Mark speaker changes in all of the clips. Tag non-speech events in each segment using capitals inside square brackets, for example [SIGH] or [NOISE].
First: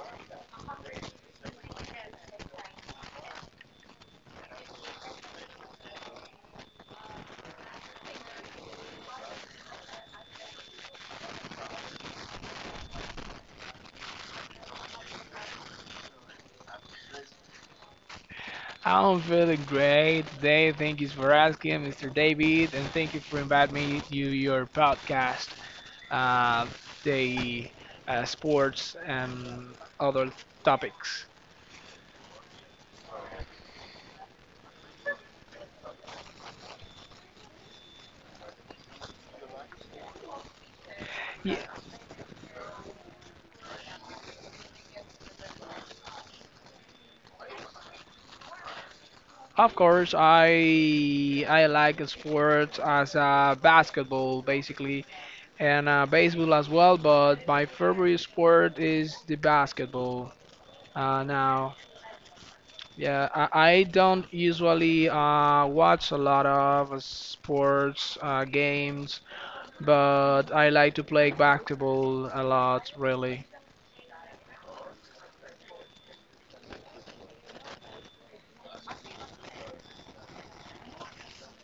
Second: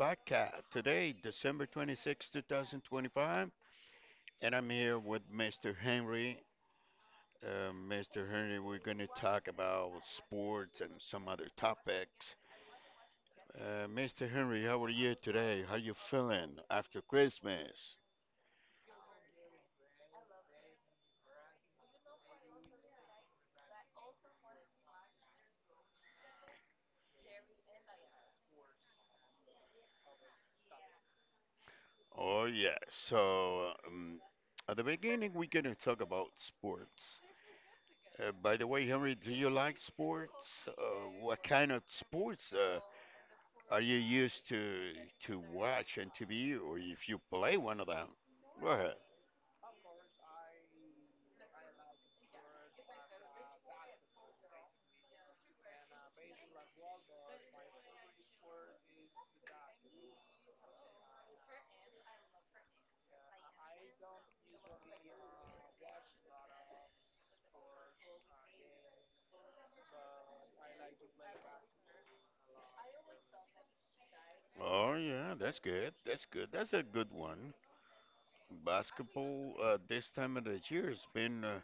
Speaker 1: podcast. Today, December 20 2025, and I'm here with Mr. Henry. Mr. Henry, we're going to talk about sports and some other topics. Mr. Henry, how are you today? How you feeling after Christmas?
Speaker 2: I'm feeling great today. Thank you for asking, Mr. David, and thank you for inviting me to your podcast, uh, the sports and other topics.
Speaker 1: Oh, yeah. So, at the beginning, we're going to talk about sports. By the way, Henry, do you like sports? Uh, what
Speaker 2: Yeah,
Speaker 1: kind of sports? Are you used to watch on TV, or if you play one of them? Go ahead.
Speaker 2: of course, I I like sports as basketball basically and baseball as well, but my favorite sport is the basketball. Uh, now, I don't usually watch a lot of sports games, but I like to play basketball a lot, really.
Speaker 1: Oh yeah, that's good. That's good. That's a good one. Basketball, this time of the year has been,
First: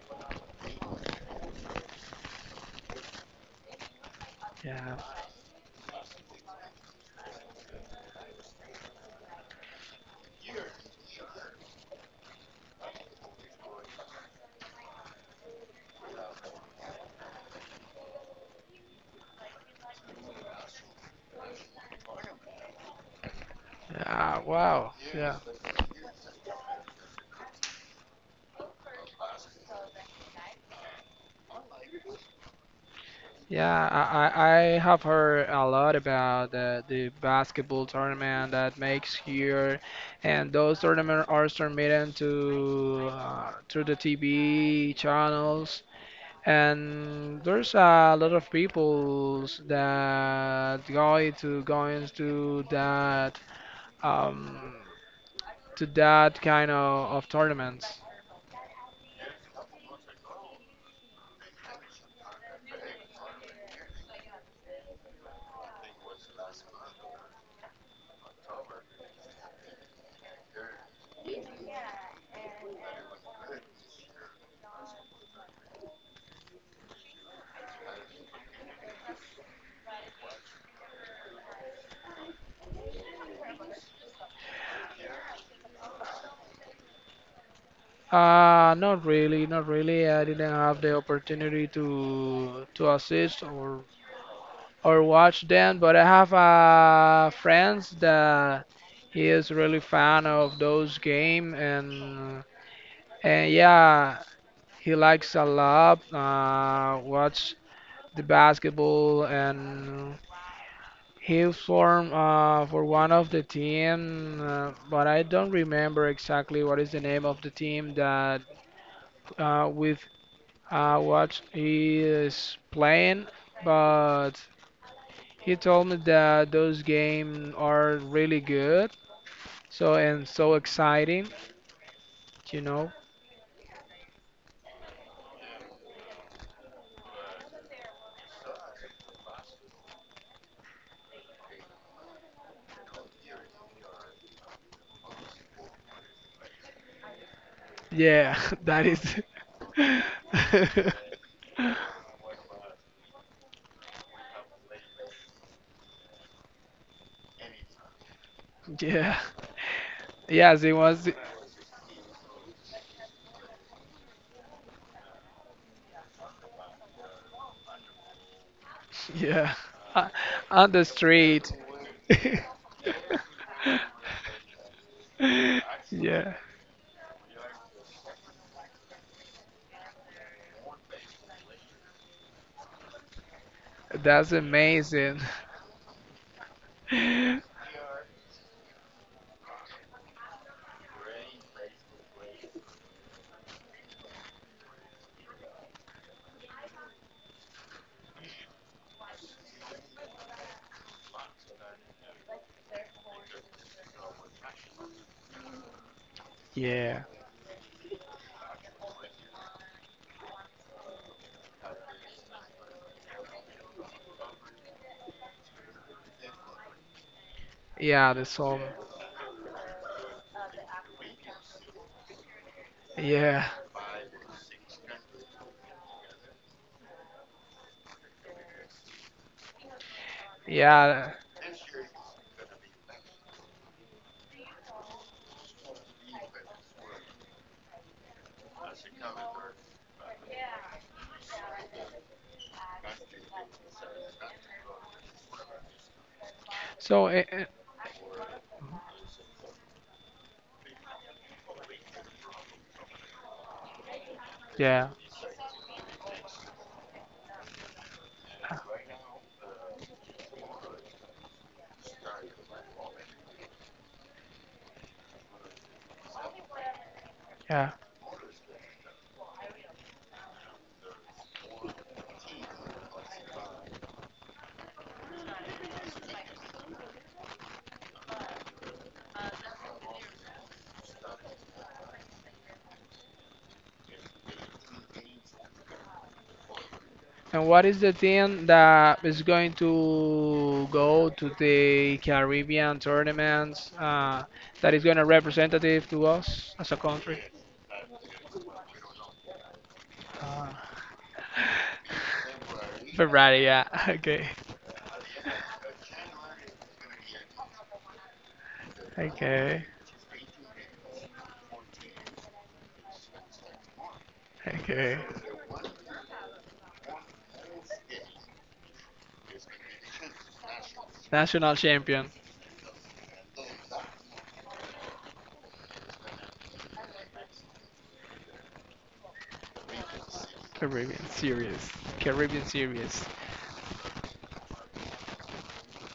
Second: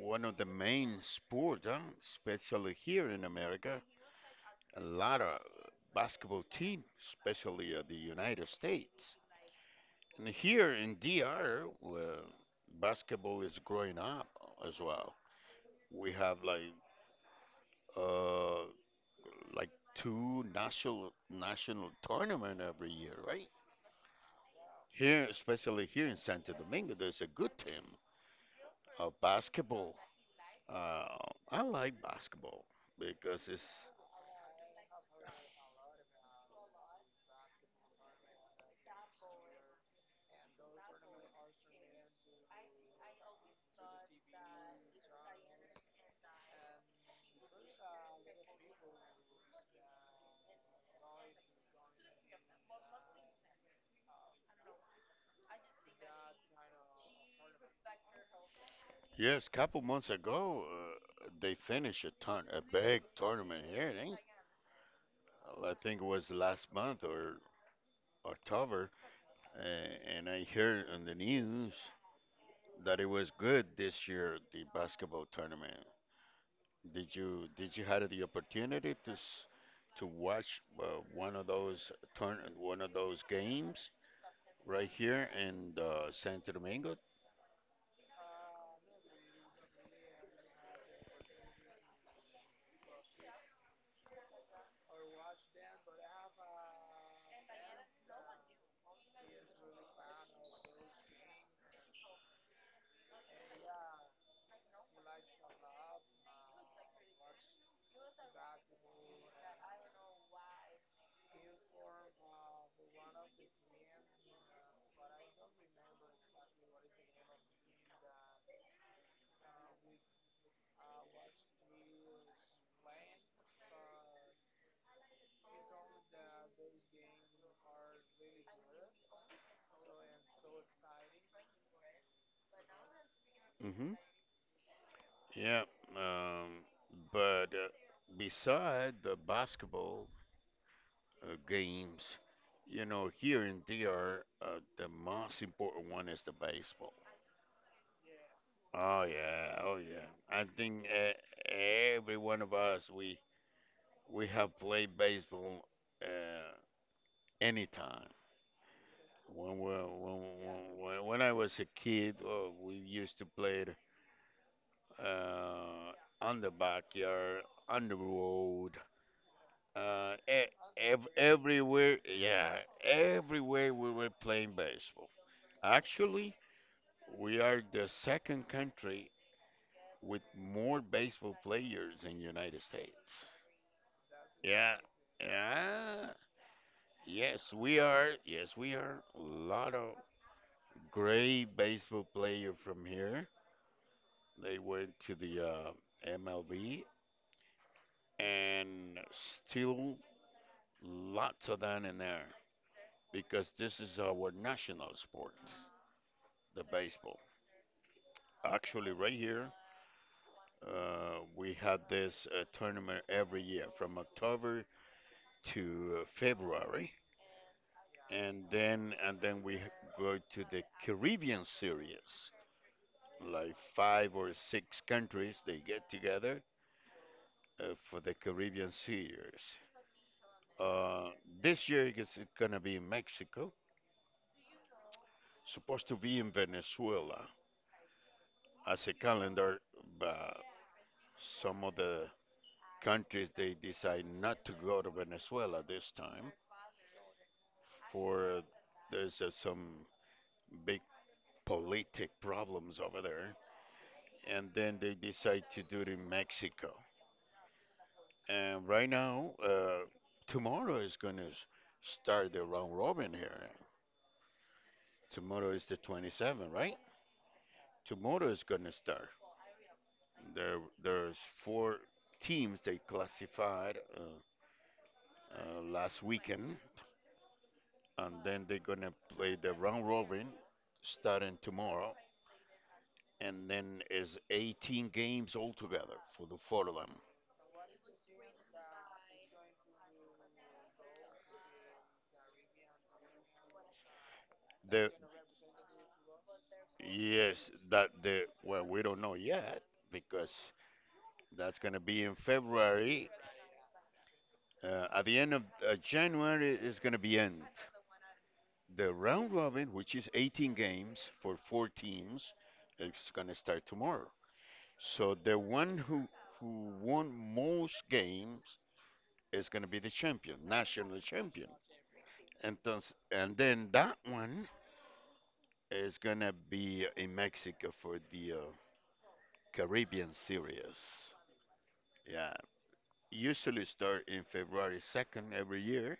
Speaker 1: one of the main sports, huh? Especially here in America. A
Speaker 2: Yeah.
Speaker 1: lot of basketball teams, especially, the United States. And here in DR, well, basketball is growing up as well. We have like, uh, like two national tournament every year, right?
Speaker 2: Yeah. Wow.
Speaker 1: Here,
Speaker 2: Yeah.
Speaker 1: especially here in Santo Domingo, there's a good team of basketball. Uh, I like basketball because it's.
Speaker 2: Yeah. I have heard a lot about the basketball tournament that makes here, and those tournaments are transmitted to through the TV channels. And there's a lot of people that go to going um to that kind of tournaments.
Speaker 1: Yes. Couple months ago, they finished a big tournament here. It ain't I think it was last month or October, and I heard on the news that it was good this year, the basketball tournament. Did you had the opportunity to watch, one of those turn one of those games right here in, Santo Domingo?
Speaker 2: Not really, not really. I didn't have the opportunity to assist or watch them, but I have friends that he is really fan of those game and yeah, he likes a lot watch the basketball, and he formed for one of the team, but I don't remember exactly what is the name of the team that with what he is playing. But he told me that those games are really good, so and so exciting, you know.
Speaker 1: Hmm. Yeah. um, but, beside the basketball, games, here in DR, the most important one is the baseball.
Speaker 2: Yeah, [LAUGHS] that
Speaker 1: Oh
Speaker 2: is.
Speaker 1: yeah, oh yeah. I think,
Speaker 2: [LAUGHS]
Speaker 1: every one of us we have played baseball, uh, anytime.
Speaker 2: Yeah.
Speaker 1: When, we
Speaker 2: Yes, it
Speaker 1: when, when,
Speaker 2: was.
Speaker 1: when I was a kid, we used to play it, uh, on the backyard, on the road,
Speaker 2: Yeah. [LAUGHS] Uh,
Speaker 1: uh, e-
Speaker 2: on the street.
Speaker 1: everywhere.
Speaker 2: [LAUGHS]
Speaker 1: Yeah, everywhere we were playing baseball. Actually,
Speaker 2: Yeah.
Speaker 1: we are the second country with more baseball players in United States.
Speaker 2: That's
Speaker 1: Yeah,
Speaker 2: amazing.
Speaker 1: yeah, yes,
Speaker 2: [LAUGHS]
Speaker 1: we are. Yes, we are. A lot of great baseball player from here. They went to the, MLB and still lots of that in there because this is our national sport, the
Speaker 2: Yeah.
Speaker 1: baseball.
Speaker 2: Yeah,
Speaker 1: Actually, right here, we had this, tournament every year from October to, February,
Speaker 2: the
Speaker 1: and
Speaker 2: song.
Speaker 1: then and then we go to the Caribbean Series.
Speaker 2: Yeah.
Speaker 1: Like five or six countries, they get together, for the Caribbean Series. Uh,
Speaker 2: Yeah.
Speaker 1: this year it's gonna be in Mexico. Supposed to be in Venezuela as a calendar, but some of the countries they decide not to go to Venezuela this time.
Speaker 2: So, eh, eh,
Speaker 1: For there's, some big politic problems over there, and then they
Speaker 2: yeah.
Speaker 1: decide to do it in Mexico. And right now, tomorrow is gonna start the round robin here. Tomorrow is the 27th, right?
Speaker 2: Yeah.
Speaker 1: Tomorrow is gonna start. There's four teams they classified, last weekend, and then they're gonna play the round robin starting tomorrow, and then is 18 games altogether for the four of them.
Speaker 2: And what is the team that is going to go to the Caribbean tournaments that is
Speaker 1: The
Speaker 2: going to representative to us as a country?
Speaker 1: Yes, that, the well, we don't know yet because
Speaker 2: Uh,
Speaker 1: that's gonna be in
Speaker 2: [LAUGHS]
Speaker 1: February.
Speaker 2: Ferrari, yeah. [LAUGHS] Okay.
Speaker 1: At the end of, January, it's gonna be end. The round
Speaker 2: Okay.
Speaker 1: robin, which is 18 games for four teams, it's gonna start tomorrow.
Speaker 2: Okay.
Speaker 1: So the one who won most games is going to be the champion, national champion.
Speaker 2: National champion.
Speaker 1: Entonces, and then that one is going to be in Mexico for the, Caribbean
Speaker 2: Caribbean
Speaker 1: Series.
Speaker 2: Series.
Speaker 1: Yeah,
Speaker 2: Caribbean Series.
Speaker 1: usually start in February 2nd every year.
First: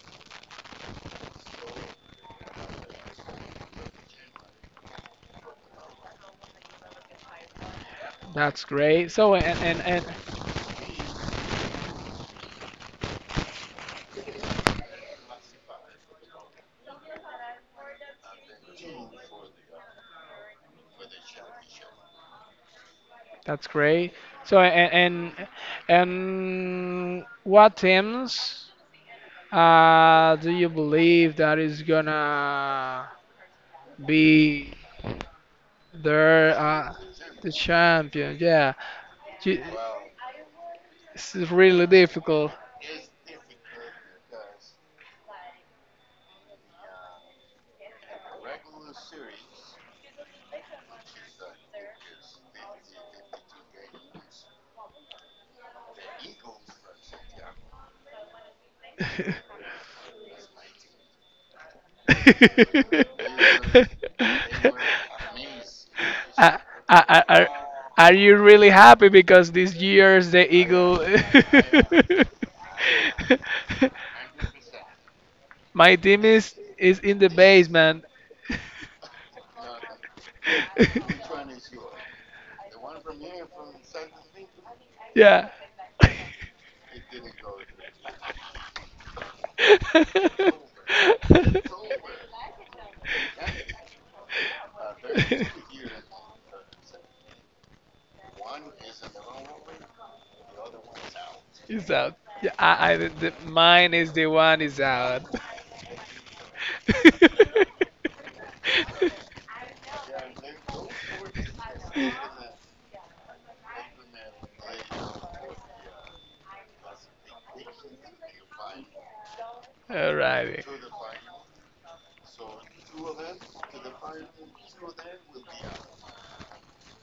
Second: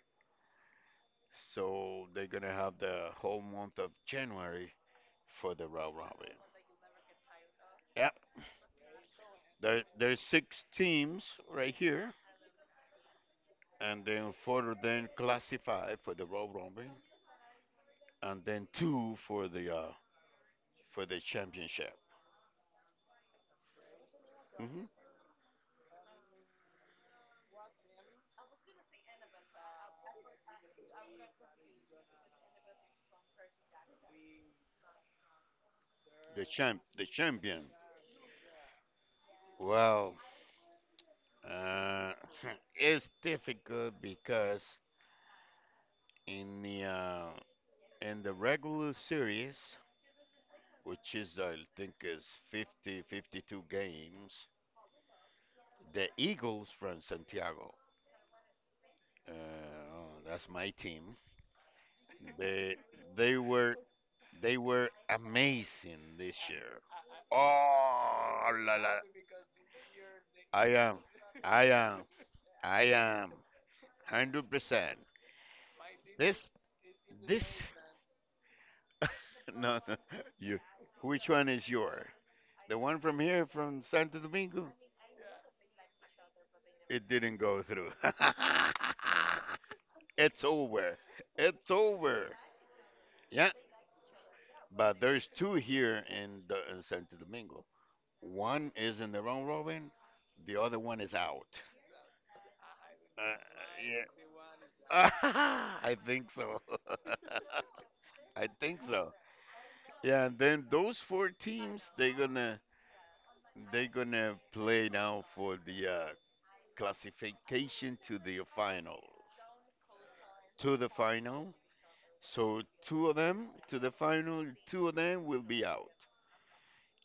Speaker 1: So they're going to have the whole month of January for the round robin. Yeah,
Speaker 2: That's great. So
Speaker 1: there,
Speaker 2: and
Speaker 1: there's six teams right here. And then further then classify for the round robin. And then two for the, for the championship.
Speaker 2: That's great. So
Speaker 1: Hmm.
Speaker 2: and and and what teams do you believe that is gonna be there
Speaker 1: The
Speaker 2: the
Speaker 1: champion.
Speaker 2: champion? Yeah, You-
Speaker 1: Well,
Speaker 2: it's really
Speaker 1: uh,
Speaker 2: difficult.
Speaker 1: [LAUGHS] it's difficult because in the, in the regular series, which is, I think, is 50, 52 games, the Eagles from Santiago,
Speaker 2: [LAUGHS]
Speaker 1: oh, that's my team. They
Speaker 2: [LAUGHS]
Speaker 1: they were they were amazing this
Speaker 2: Are
Speaker 1: year.
Speaker 2: are are, are you
Speaker 1: Oh
Speaker 2: really
Speaker 1: la la!
Speaker 2: happy because this year's the
Speaker 1: I am
Speaker 2: Eagle?
Speaker 1: I am. I am. 100%.
Speaker 2: [LAUGHS] My team
Speaker 1: This,
Speaker 2: is in the
Speaker 1: this,
Speaker 2: basement.
Speaker 1: [LAUGHS] no, no. You, which
Speaker 2: [LAUGHS]
Speaker 1: one is your? The one from here, from Santo Domingo?
Speaker 2: Yeah.
Speaker 1: It didn't go through. [LAUGHS]
Speaker 2: [LAUGHS]
Speaker 1: It's over. It's over. Yeah, but there's two here in Santo Domingo. One is in the round robin, the other one is out.
Speaker 2: It's out. Yeah,
Speaker 1: Uh,
Speaker 2: mine
Speaker 1: yeah.
Speaker 2: is the one is out. [LAUGHS]
Speaker 1: [LAUGHS] I think so. [LAUGHS] I think so. Yeah, and then those four teams they gonna play now for the, classification to the final.
Speaker 2: Alrighty.
Speaker 1: To the final. So two of them to the final, two of them will be out.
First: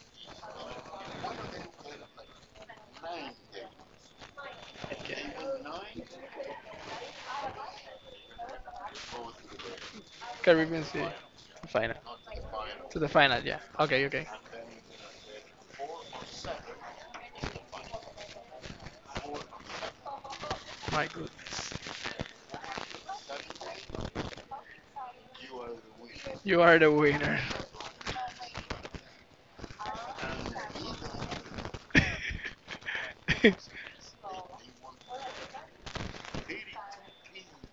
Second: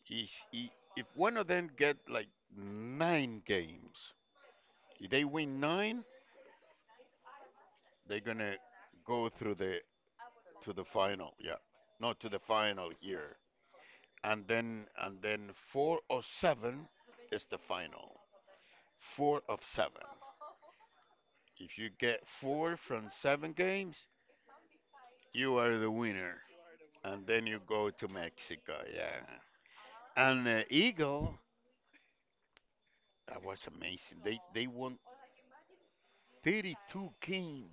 Speaker 1: Each, e if one of them get like nine games, if they win nine, they're gonna go through the to
Speaker 2: Caribbean
Speaker 1: the
Speaker 2: Sea.
Speaker 1: final. Yeah,
Speaker 2: The Final.
Speaker 1: not to the final
Speaker 2: To the
Speaker 1: here,
Speaker 2: final, yeah. Okay, okay.
Speaker 1: and then four or seven is the final. Four of seven.
Speaker 2: My good.
Speaker 1: If you get four from seven games, you are the winner.
Speaker 2: You are the
Speaker 1: And
Speaker 2: winner.
Speaker 1: then you go to Mexico, yeah. And the Eagle, that was
Speaker 2: [LAUGHS]
Speaker 1: amazing. They won 32 games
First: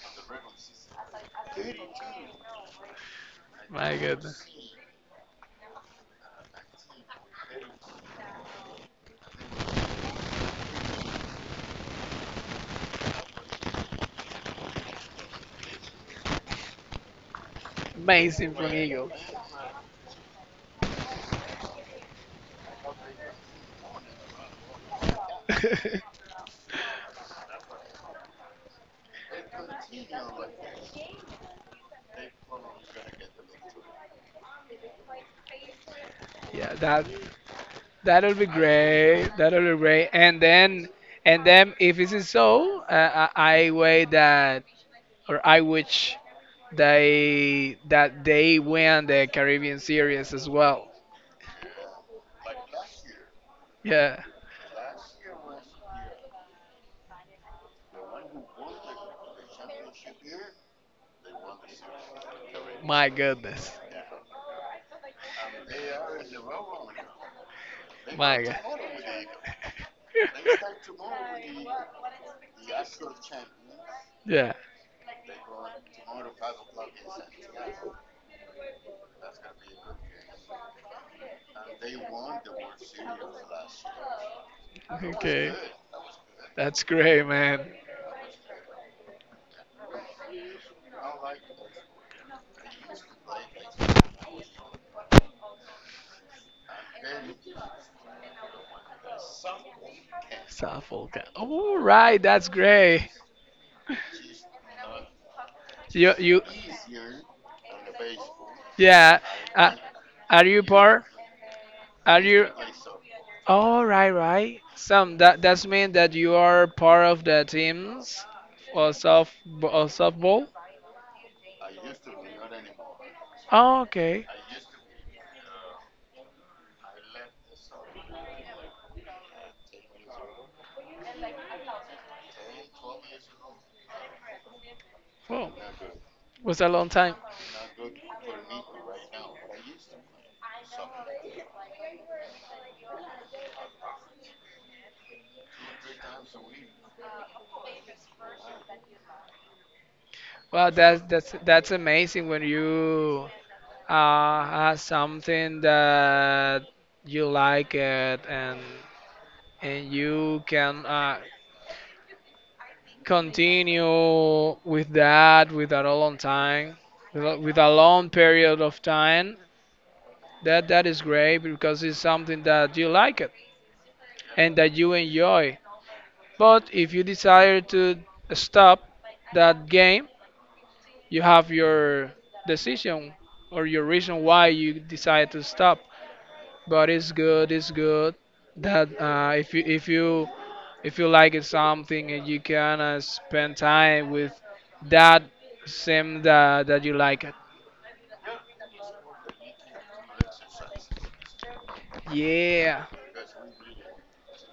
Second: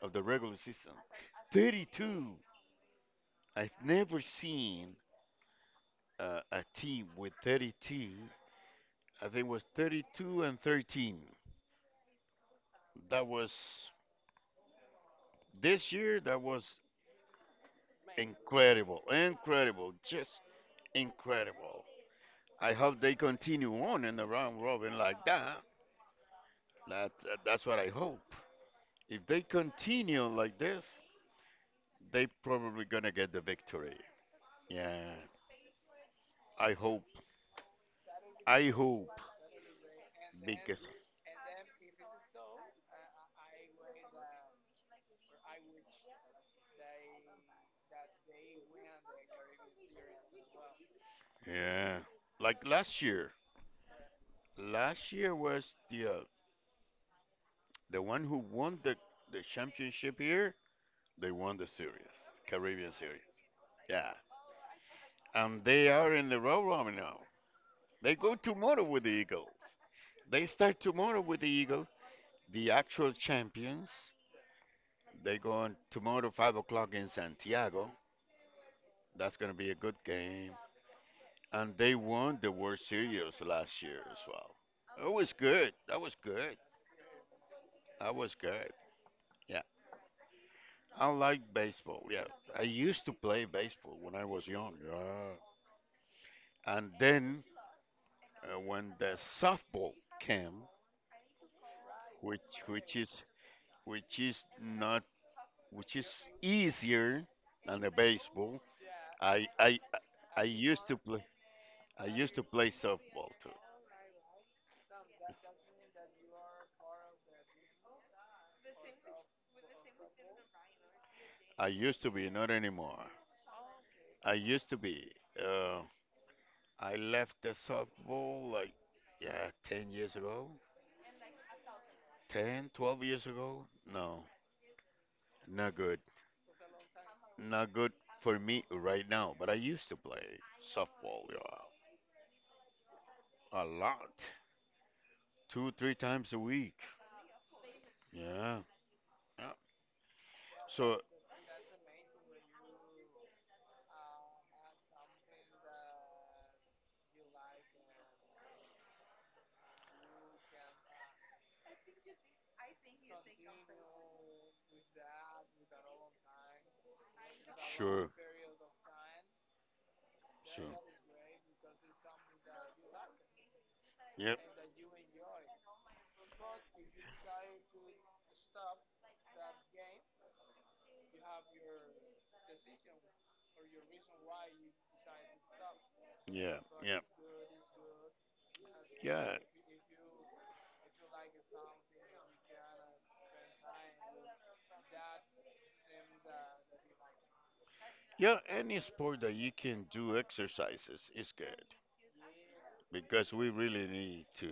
Speaker 1: of the regular season. 32. I've
Speaker 2: My
Speaker 1: never
Speaker 2: goodness.
Speaker 1: seen, a team with 32. I think it was 32-13. That was this year. That was
Speaker 2: Amazing from
Speaker 1: incredible,
Speaker 2: Eagles.
Speaker 1: incredible, just incredible. I hope they continue on in the round robin like that.
Speaker 2: [LAUGHS]
Speaker 1: That that's what I hope. If they continue like this, they probably gonna get the victory. Yeah, I
Speaker 2: Yeah,
Speaker 1: hope.
Speaker 2: that that'll be
Speaker 1: I hope
Speaker 2: great. That'll be great. And
Speaker 1: because,
Speaker 2: then and then if it is so, I wait that or I wish they that they win the Caribbean series as well.
Speaker 1: yeah, like last year.
Speaker 2: Yeah.
Speaker 1: Last year was the uh, the one who won the championship here. They won the series, Caribbean
Speaker 2: My
Speaker 1: Series.
Speaker 2: goodness.
Speaker 1: Yeah, and they are in the round robin now. They go
Speaker 2: My God.
Speaker 1: tomorrow with the Eagles. They start
Speaker 2: [LAUGHS]
Speaker 1: tomorrow with the Eagles. The actual champions,
Speaker 2: Yeah.
Speaker 1: they go on tomorrow 5 o'clock in Santiago. That's going to be a good game. And they won the World Series last year as well. It was
Speaker 2: Okay.
Speaker 1: good. That was good.
Speaker 2: That's great, man.
Speaker 1: That was good. Yeah. I like baseball. Yeah. I used to play baseball when I was young. Yeah. And then, when the softball came,
Speaker 2: All right. That's
Speaker 1: which which
Speaker 2: great.
Speaker 1: is which is not which is
Speaker 2: You you.
Speaker 1: easier than the baseball,
Speaker 2: Yeah.
Speaker 1: I
Speaker 2: Uh,
Speaker 1: I I I
Speaker 2: are you
Speaker 1: used to
Speaker 2: part?
Speaker 1: play. I
Speaker 2: Are
Speaker 1: used to
Speaker 2: you?
Speaker 1: play softball too.
Speaker 2: All right, right. Some that that's mean that you are part of the teams for soft or softball.
Speaker 1: I used to be, not anymore.
Speaker 2: Oh, okay.
Speaker 1: I used to be. Uh, I left the softball, like, yeah, 10 years ago. 10, 12 years ago? No,
Speaker 2: Well,
Speaker 1: not good.
Speaker 2: was a long time.
Speaker 1: Not good for me right now, but I used to play softball, yeah, a lot. 2, 3 times a week. Yeah. Yeah.
Speaker 2: Wow,
Speaker 1: So,
Speaker 2: that's amazing when you has something that you like it and you can continue with that with a long time with a long
Speaker 1: sure,
Speaker 2: period of time that
Speaker 1: sure.
Speaker 2: that is great because it's something that you like it
Speaker 1: Yep,
Speaker 2: and that you enjoy but if you desire to stop that game you have your decision or your reason why you decide to stop.
Speaker 1: yeah,
Speaker 2: But
Speaker 1: yeah,
Speaker 2: it's good that
Speaker 1: yeah.
Speaker 2: if you like it something and you can spend time with that sim that that you like it.
Speaker 1: Yeah, any sport that you can do exercises is good
Speaker 2: Yeah,
Speaker 1: because we really need to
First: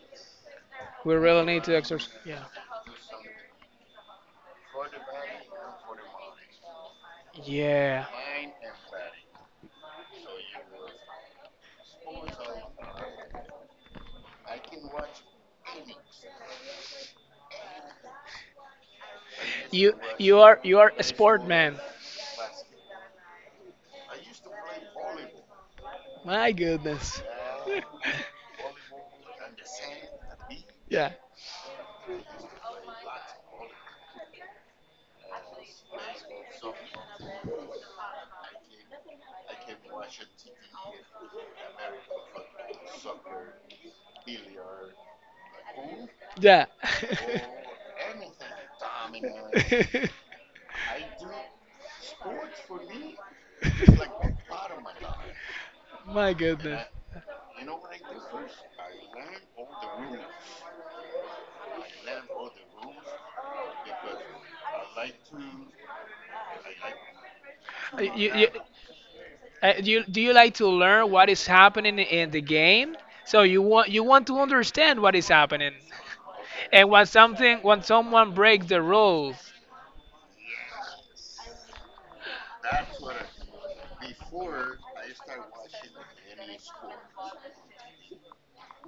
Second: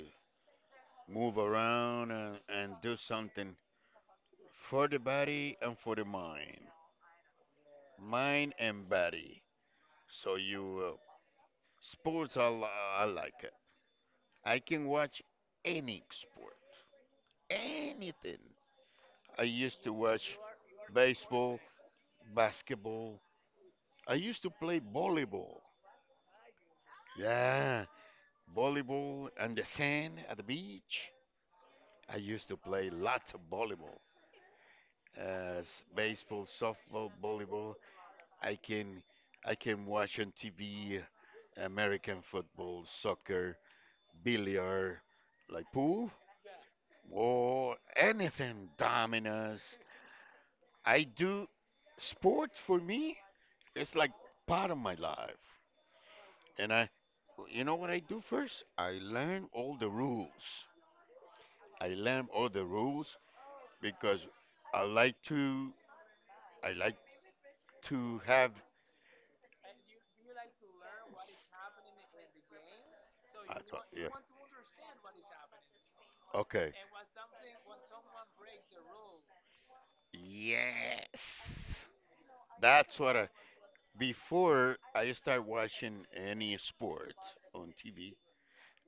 Speaker 2: we
Speaker 1: move
Speaker 2: really need to
Speaker 1: around
Speaker 2: exercise.
Speaker 1: and,
Speaker 2: Yeah,
Speaker 1: and do something for the body and for the mind,
Speaker 2: yeah.
Speaker 1: mind and body. So you, sports, I like it. I can watch any sport, anything. I used to
Speaker 2: You
Speaker 1: watch
Speaker 2: you are you are a sport
Speaker 1: baseball,
Speaker 2: man.
Speaker 1: basketball. I used to play volleyball.
Speaker 2: My goodness. [LAUGHS]
Speaker 1: Yeah, volleyball and the sand at the beach.
Speaker 2: Yeah,
Speaker 1: I used to play lots of volleyball, baseball, softball, volleyball. I can I can watch on TV American football, soccer, billiard, like pool
Speaker 2: yeah.
Speaker 1: or anything, dominoes.
Speaker 2: [LAUGHS]
Speaker 1: I do sport for me. It's like part of my life,
Speaker 2: My
Speaker 1: and
Speaker 2: goodness.
Speaker 1: I you know what I do first? I learn all the rules. I learn all the rules because I like to, I like
Speaker 2: You,
Speaker 1: to
Speaker 2: you,
Speaker 1: have,
Speaker 2: Do you like to learn what is happening in the game? So
Speaker 1: I,
Speaker 2: you
Speaker 1: yeah.
Speaker 2: want to understand what is happening,
Speaker 1: Okay.
Speaker 2: and when someone breaks the rules,
Speaker 1: Yes. That's what I, before I start watching any sport on TV,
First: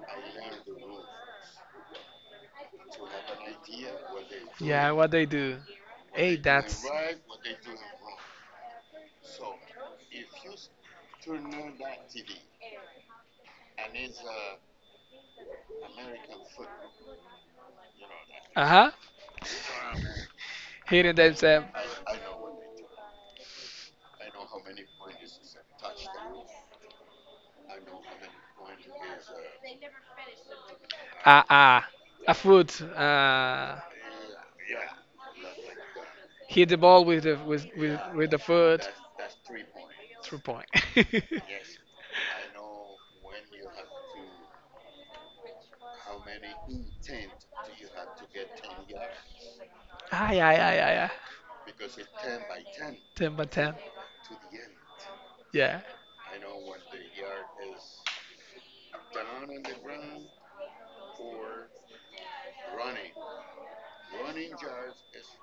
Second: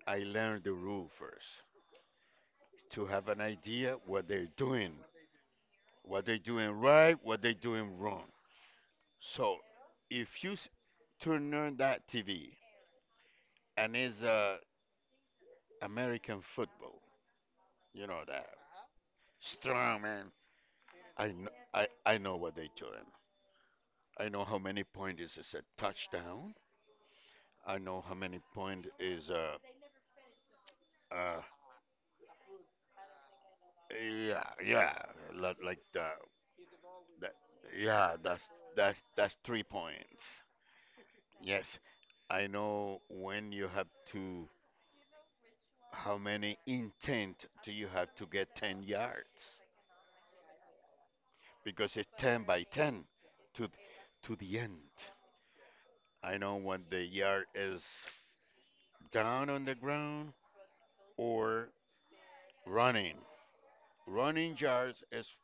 Speaker 1: I learn the rule first to have an idea
Speaker 2: yeah, what they do.
Speaker 1: what they're
Speaker 2: Hey,
Speaker 1: doing
Speaker 2: that's
Speaker 1: right, what they're doing wrong. So if you turn on that TV and it's, American football, you know that.
Speaker 2: uh huh.
Speaker 1: Strong man,
Speaker 2: Hitting
Speaker 1: I know,
Speaker 2: themselves.
Speaker 1: I know what they doing. I know how many point is a touchdown. I know how many point is, uh
Speaker 2: Ah ah. a foot
Speaker 1: yeah yeah, like the,
Speaker 2: Hit the ball
Speaker 1: that yeah,
Speaker 2: with the
Speaker 1: that's
Speaker 2: foot.
Speaker 1: that's that's 3 points.
Speaker 2: 3 point. [LAUGHS]
Speaker 1: Yes, I know when you have to, how many intent do you have to get 10 yards
Speaker 2: Ay ay ay ay ay.
Speaker 1: because it's ten by ten
Speaker 2: Ten by
Speaker 1: to th-
Speaker 2: ten.
Speaker 1: to the end.
Speaker 2: Yeah
Speaker 1: I know when the yard is down on the ground or running. Running yards is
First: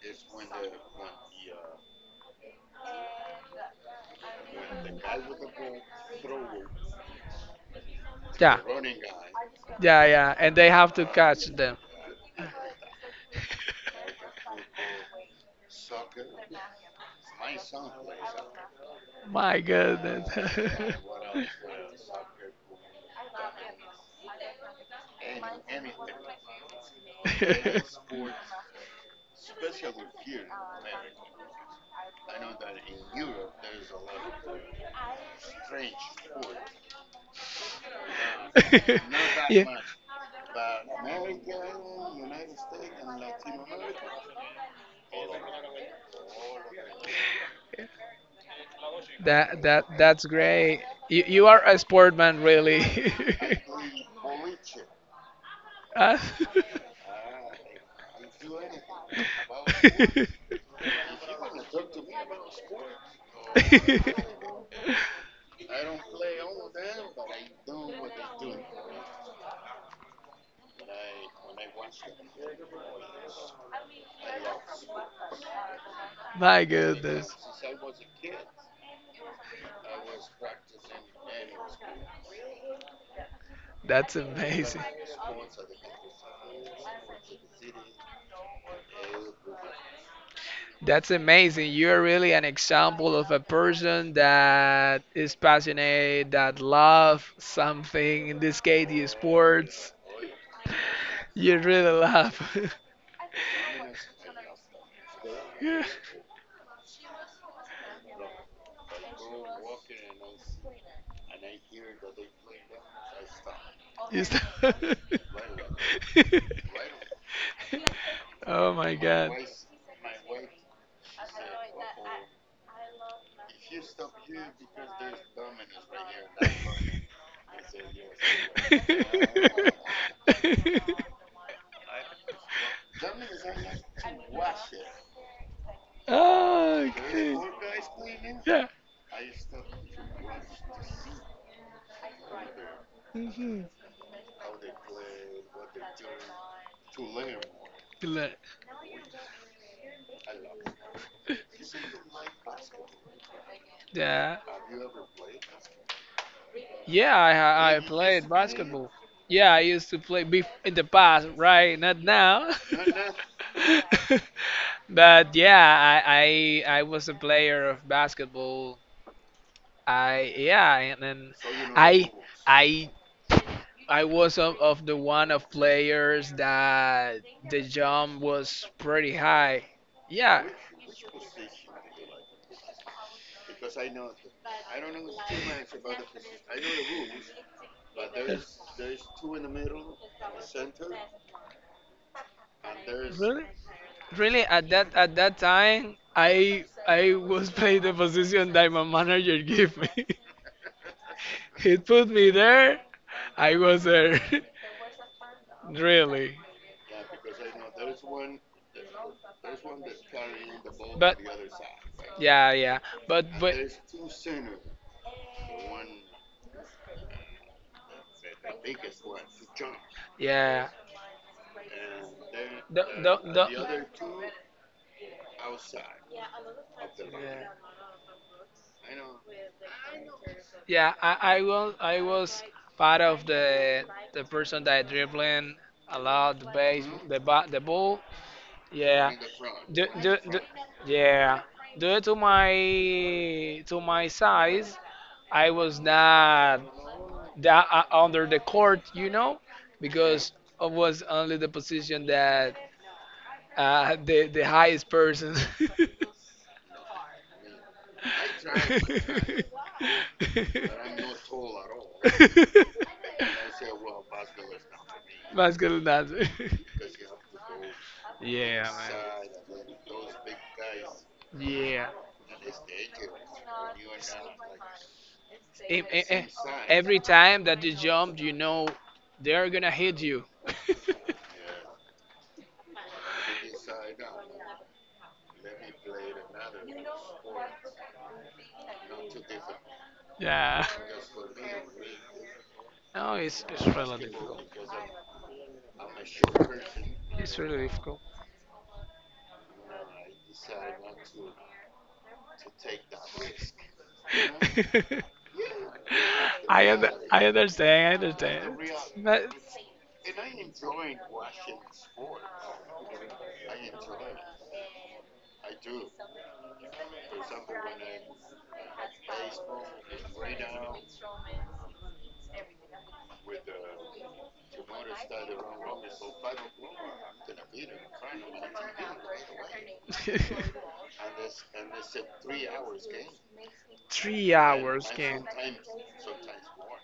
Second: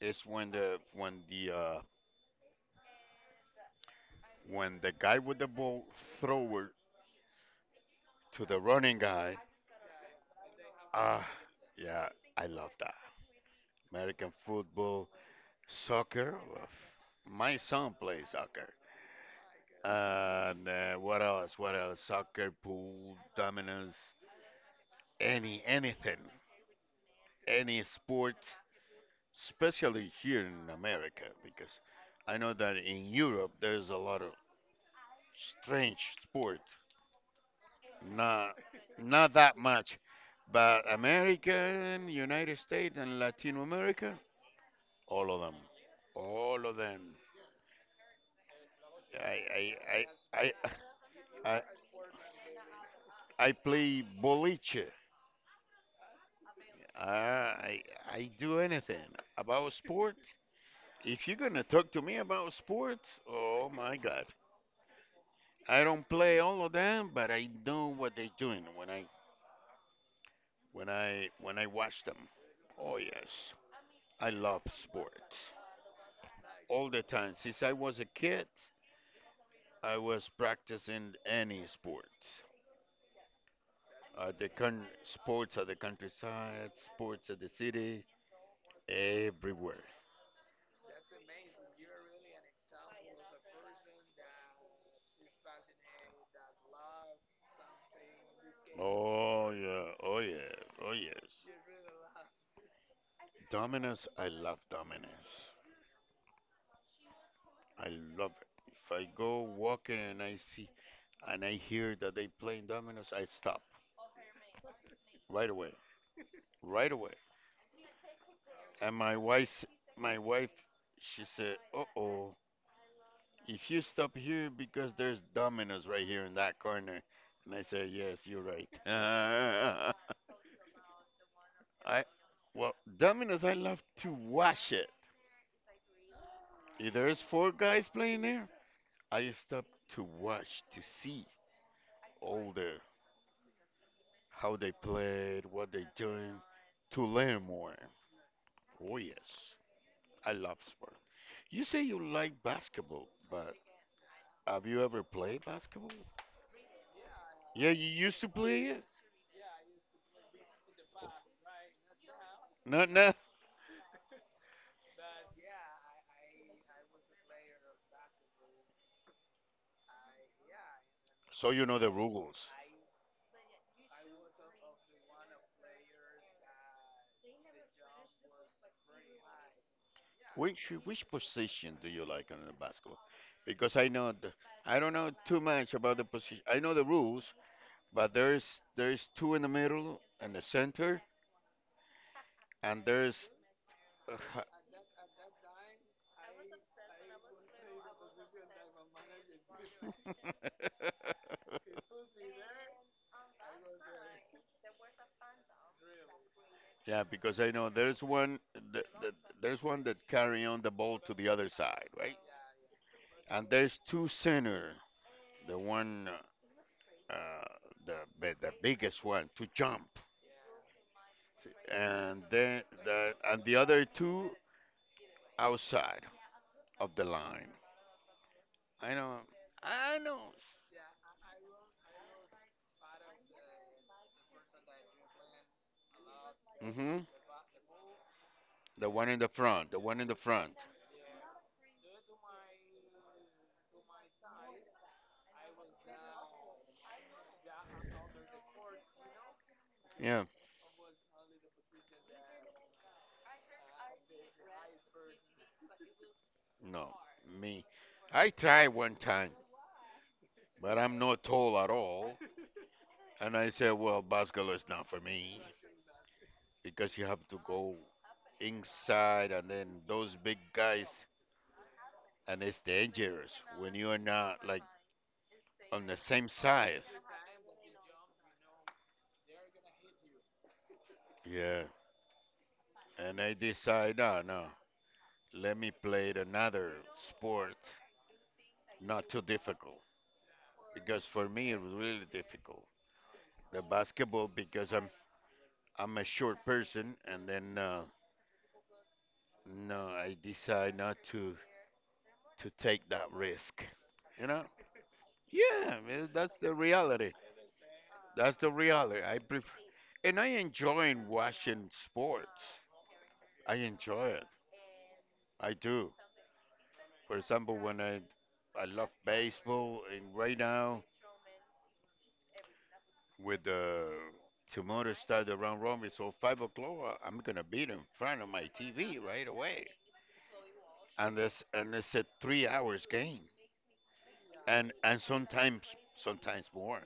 Speaker 1: is when the when the guy with the ball thrower to
Speaker 2: yeah.
Speaker 1: the running guy.
Speaker 2: Yeah, yeah, and they have to
Speaker 1: Ah,
Speaker 2: catch them.
Speaker 1: yeah, I love that. American football, soccer. uh, My son plays soccer.
Speaker 2: My goodness.
Speaker 1: And, what else? What else? Soccer, pool, dominoes, anything, any sport,
Speaker 2: [LAUGHS]
Speaker 1: especially here in America, because I know that in Europe there's a lot of strange sport. Not, not that
Speaker 2: Yeah.
Speaker 1: much. But American, United States, and Latin America, all of them. All of them. I,
Speaker 2: That that
Speaker 1: I,
Speaker 2: that's
Speaker 1: I, I,
Speaker 2: great. You
Speaker 1: I,
Speaker 2: are a sportman, really.
Speaker 1: I play
Speaker 2: [LAUGHS]
Speaker 1: boliche.
Speaker 2: Ah.
Speaker 1: Uh, I, I do anything about sport. If you're gonna talk to me about sport, oh my God,
Speaker 2: [LAUGHS]
Speaker 1: I don't play all of them, but I know what they're doing when I watch them. Oh yes, I love sports.
Speaker 2: My
Speaker 1: All the
Speaker 2: goodness,
Speaker 1: time. Since I was a kid, I was practicing any sports.
Speaker 2: that's
Speaker 1: At the
Speaker 2: amazing.
Speaker 1: con- sports at the countryside, sports at the city, everywhere.
Speaker 2: That's amazing. You're really an example of a person that is passionate, that love something, in this case, the
Speaker 1: Oh
Speaker 2: sports.
Speaker 1: yeah, oh yeah, oh yes.
Speaker 2: You really love. [LAUGHS]
Speaker 1: Domino's.
Speaker 2: Yeah.
Speaker 1: I love it. If I go walking and I see and I hear that they playing Domino's, I stop
Speaker 2: You stop. [LAUGHS]
Speaker 1: right away, right away.
Speaker 2: Oh
Speaker 1: And
Speaker 2: my god.
Speaker 1: my wife, she said, "Uh oh, if you stop here because there's Domino's right here in that corner," and I said, yes, you're right. [LAUGHS]
Speaker 2: [LAUGHS]
Speaker 1: I Domino's, I love to watch it.
Speaker 2: Oh,
Speaker 1: If there's
Speaker 2: okay.
Speaker 1: four guys playing there,
Speaker 2: Yeah.
Speaker 1: I stop to watch to see all the
Speaker 2: Mhm.
Speaker 1: how they played, what they doing, to learn more.
Speaker 2: Good luck.
Speaker 1: Oh yes, I love sport. You say you like basketball, but
Speaker 2: Yeah.
Speaker 1: have you ever played basketball?
Speaker 2: Yeah,
Speaker 1: Yeah,
Speaker 2: I
Speaker 1: you used to
Speaker 2: played
Speaker 1: play it.
Speaker 2: basketball. Yeah, I used to play bef in the past, right? Not now. [LAUGHS]
Speaker 1: No, no.
Speaker 2: Now. But yeah, I was a player of basketball. I yeah, and then
Speaker 1: So you know the
Speaker 2: I
Speaker 1: rules.
Speaker 2: I I was of the one of players that the jump was pretty high. Yeah.
Speaker 1: Which position do you like on the basketball? Because I know the, I don't know too much about the position. I know the rules, but there's two in the middle and the center, and there's
Speaker 2: Really?
Speaker 1: [LAUGHS]
Speaker 2: Really, at that time, I was [LAUGHS] playing the position that my manager gave me. [LAUGHS] He put me there. I was there. [LAUGHS] Really.
Speaker 1: yeah. Because I know there's one that, that, there's one that carry on the ball to
Speaker 2: But
Speaker 1: the other side, right?
Speaker 2: yeah, yeah.
Speaker 1: And
Speaker 2: But
Speaker 1: there's two center, the one uh, the biggest one to jump,
Speaker 2: yeah.
Speaker 1: and then
Speaker 2: The,
Speaker 1: the
Speaker 2: the,
Speaker 1: and the other
Speaker 2: the,
Speaker 1: two outside. Of the line.
Speaker 2: yeah,
Speaker 1: I know. I know.
Speaker 2: yeah. I was part of the person that dribbling a lot
Speaker 1: Mhm.
Speaker 2: the ball.
Speaker 1: The one
Speaker 2: Yeah.
Speaker 1: in the front. The one in the
Speaker 2: Front.
Speaker 1: front.
Speaker 2: Yeah. Due to my size, I was not that under the court, you know. Yeah.
Speaker 1: Yeah.
Speaker 2: Because I was only the position that the highest person. I
Speaker 1: No. Me. I tried
Speaker 2: time,
Speaker 1: one time, but I'm not
Speaker 2: but
Speaker 1: tall at
Speaker 2: [LAUGHS]
Speaker 1: all.
Speaker 2: tall,
Speaker 1: And I said, well, basketball is not for me
Speaker 2: Masculine dancer. [LAUGHS]
Speaker 1: because you have to go
Speaker 2: Yeah, man.
Speaker 1: inside and then those big guys,
Speaker 2: Yeah.
Speaker 1: and it's dangerous when you are not like on
Speaker 2: If,
Speaker 1: the
Speaker 2: eh,
Speaker 1: same
Speaker 2: eh,
Speaker 1: size.
Speaker 2: every time that you jump, you know they're gonna hit you. [LAUGHS]
Speaker 1: Yeah. And I decide, no, no, let me play it another sport, not too difficult.
Speaker 2: Yeah.
Speaker 1: Because for me it was really difficult.
Speaker 2: No,
Speaker 1: The
Speaker 2: it's really
Speaker 1: basketball
Speaker 2: difficult.
Speaker 1: because I'm a short person and
Speaker 2: It's
Speaker 1: then
Speaker 2: really difficult.
Speaker 1: no, I decide not to take that risk. You know?
Speaker 2: [LAUGHS]
Speaker 1: Yeah, man, that's the reality.
Speaker 2: I understand. I
Speaker 1: That's the
Speaker 2: understand.
Speaker 1: reality. I
Speaker 2: But
Speaker 1: prefer and I enjoy watching sports. I enjoy it. I do. For example, when I love baseball and right now with the tomorrow start the round robin, so 5 o'clock, I'm gonna be in front of my TV right away. And this and it's a 3 hours game,
Speaker 2: [LAUGHS] three hours
Speaker 1: and
Speaker 2: game.
Speaker 1: sometimes more.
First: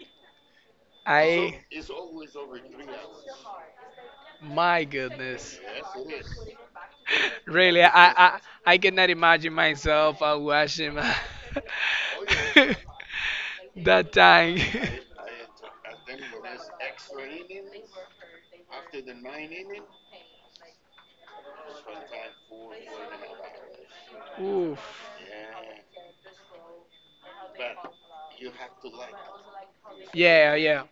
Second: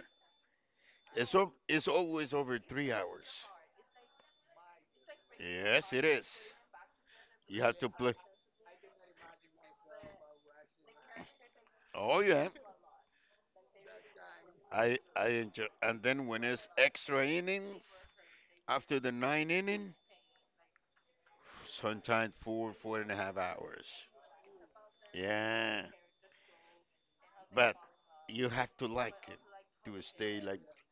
Speaker 1: It's
Speaker 2: I
Speaker 1: it's always over 3 hours.
Speaker 2: my goodness.
Speaker 1: Yes, it is.
Speaker 2: [LAUGHS]
Speaker 1: You have
Speaker 2: Really,
Speaker 1: to
Speaker 2: I,
Speaker 1: play.
Speaker 2: I I cannot imagine myself watching my
Speaker 1: Oh yeah,
Speaker 2: [LAUGHS] that time. [LAUGHS]
Speaker 1: I enjoy. And then when it's extra innings, after the 9 inning, sometimes four and a half hours.
Speaker 2: Oof.
Speaker 1: Yeah, but you have to like it to stay
Speaker 2: Yeah,
Speaker 1: like
Speaker 2: yeah.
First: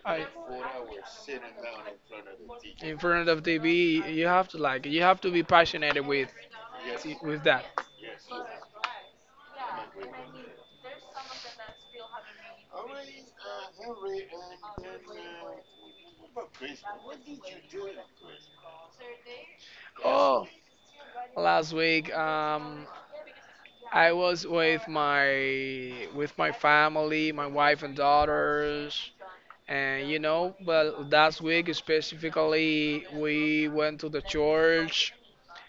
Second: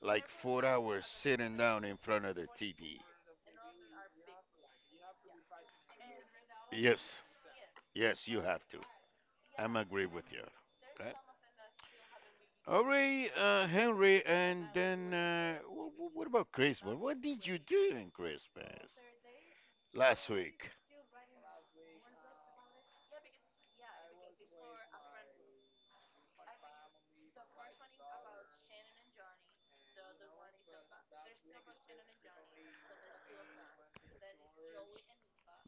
Speaker 2: I,
Speaker 1: 4 hours sitting down in front of the TV.
Speaker 2: in front of TV, you have to be passionate
Speaker 1: Yes,
Speaker 2: with that.
Speaker 1: yes, you have to. I'm agree with you. Okay. All right, Henry, and then what about Christmas? What did you do in Christmas last
Speaker 2: Oh,
Speaker 1: week?
Speaker 2: last week, I was with my family, my wife and daughters. And you know, but last week specifically, we went to the church.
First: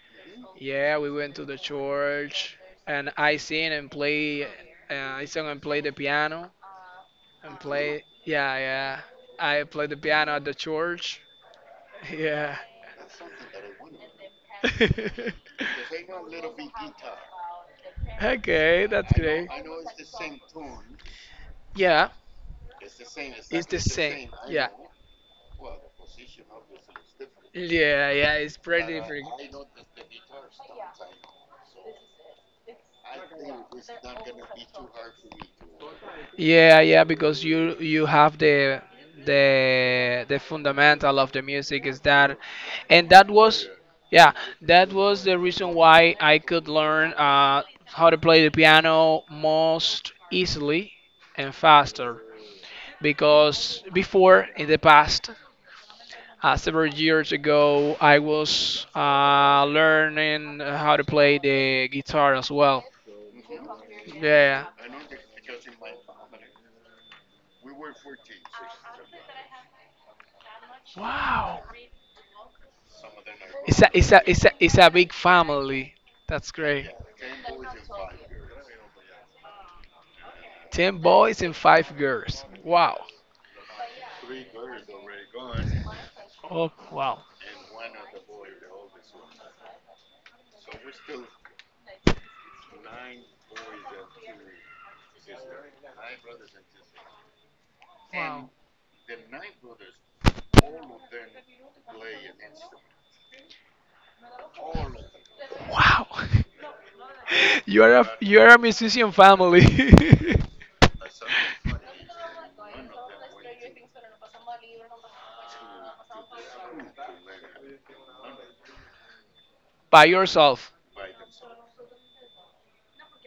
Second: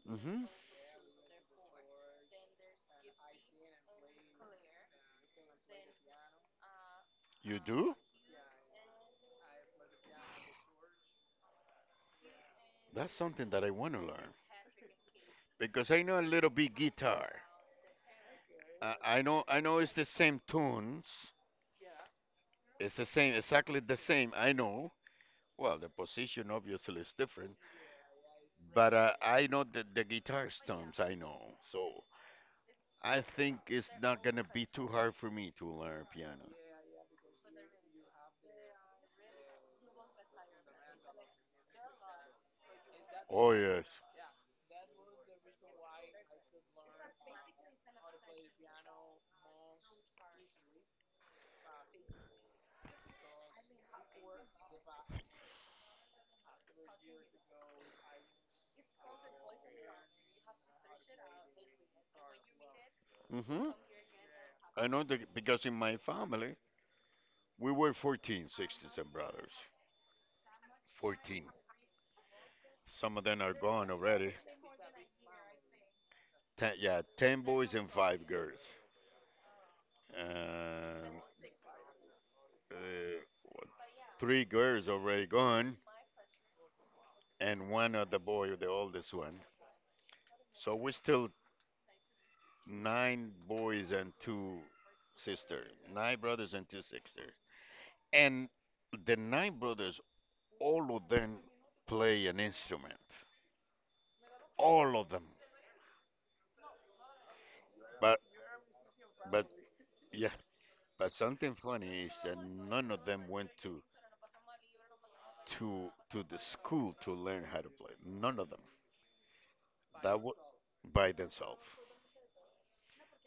Speaker 1: Hmm.
Speaker 2: Yeah, we went to the church, and I sing and play. I sing and play the piano and
Speaker 1: You do?
Speaker 2: play. Yeah, yeah. I play the piano at the church. [LAUGHS] Yeah.
Speaker 1: That's something that I want to learn
Speaker 2: [LAUGHS]
Speaker 1: because I know a little bit guitar.
Speaker 2: Okay, that's
Speaker 1: I know
Speaker 2: great.
Speaker 1: it's the same tunes.
Speaker 2: Yeah,
Speaker 1: It's the same,
Speaker 2: it's the
Speaker 1: exactly the
Speaker 2: same.
Speaker 1: same. I
Speaker 2: Yeah,
Speaker 1: know, well, the position obviously is different,
Speaker 2: yeah, yeah. It's pretty
Speaker 1: but
Speaker 2: different.
Speaker 1: I know the guitar stumps, I know. So I think it's not going to be too hard for me to learn piano.
Speaker 2: Yeah, yeah, because you have the fundamental of the music is that, and that
Speaker 1: Oh,
Speaker 2: was
Speaker 1: yes.
Speaker 2: yeah, that was the reason why I could learn how to play the piano most easily and faster. Because before in the past, several years ago, I was learning how to play the guitar as well.
Speaker 1: Hmm.
Speaker 2: Yeah.
Speaker 1: I know that because in my family, we were 14 sisters and brothers. 14.
Speaker 2: Wow.
Speaker 1: Some of them are gone already.
Speaker 2: It's a big family. That's
Speaker 1: Ten,
Speaker 2: great.
Speaker 1: yeah, 10 boys and 5 girls.
Speaker 2: Ten
Speaker 1: Um,
Speaker 2: boys and five girls. Wow.
Speaker 1: uh, three girls already gone,
Speaker 2: Oh, wow.
Speaker 1: and one other boy, the oldest one. So we're still 9 boys and 2 sisters, 9 brothers and 2 sisters. And the 9 brothers, all of them play an instrument, all of them.
Speaker 2: Wow. [LAUGHS]
Speaker 1: But
Speaker 2: You are a musician
Speaker 1: but
Speaker 2: family.
Speaker 1: yeah,
Speaker 2: [LAUGHS]
Speaker 1: but something funny is that none of them went to the school to learn how to play. None of them.
Speaker 2: By
Speaker 1: That was
Speaker 2: yourself.
Speaker 1: by themselves.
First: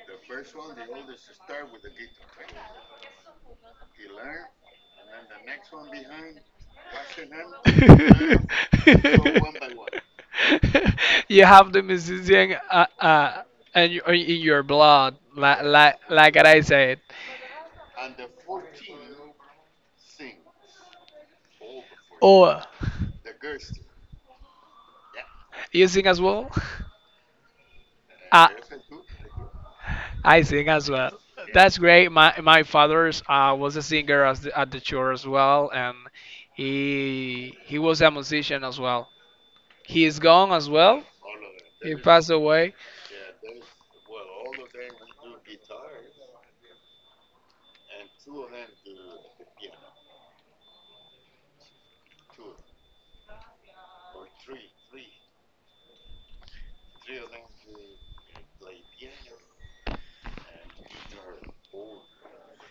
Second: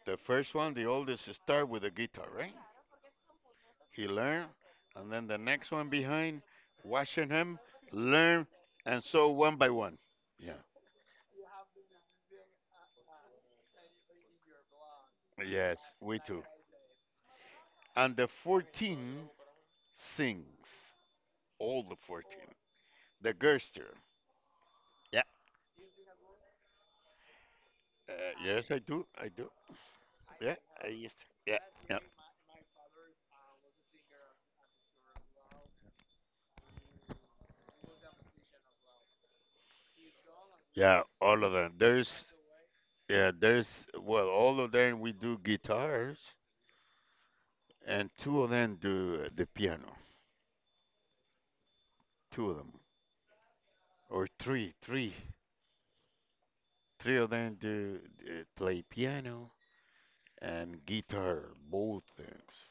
Speaker 1: The first one, the oldest, start with a guitar, right? He learned, and then the next one behind, watching him
Speaker 2: [LAUGHS]
Speaker 1: learn, and so one by one. Yeah.
Speaker 2: You have the musician and you, in your blood,
Speaker 1: Yes, we
Speaker 2: like
Speaker 1: too.
Speaker 2: I said.
Speaker 1: And the 14 sings. All the 14.
Speaker 2: Oh,
Speaker 1: The Gerster. Yeah.
Speaker 2: you sing as well?
Speaker 1: Uh,
Speaker 2: Uh,
Speaker 1: yes, I do. I do.
Speaker 2: I
Speaker 1: Yeah.
Speaker 2: sing
Speaker 1: I
Speaker 2: as well.
Speaker 1: used to. Yeah.
Speaker 2: That's
Speaker 1: Yeah.
Speaker 2: great. My father's was a singer as the, at the church as well, and he was a musician as well. He is gone as
Speaker 1: Yeah.
Speaker 2: well.
Speaker 1: All of them.
Speaker 2: He
Speaker 1: There's,
Speaker 2: passed away.
Speaker 1: yeah, there's, well, all of them we do guitars, and two of them do the piano. Two of them. Or three. Three. Three of them do play piano, and guitar, both things.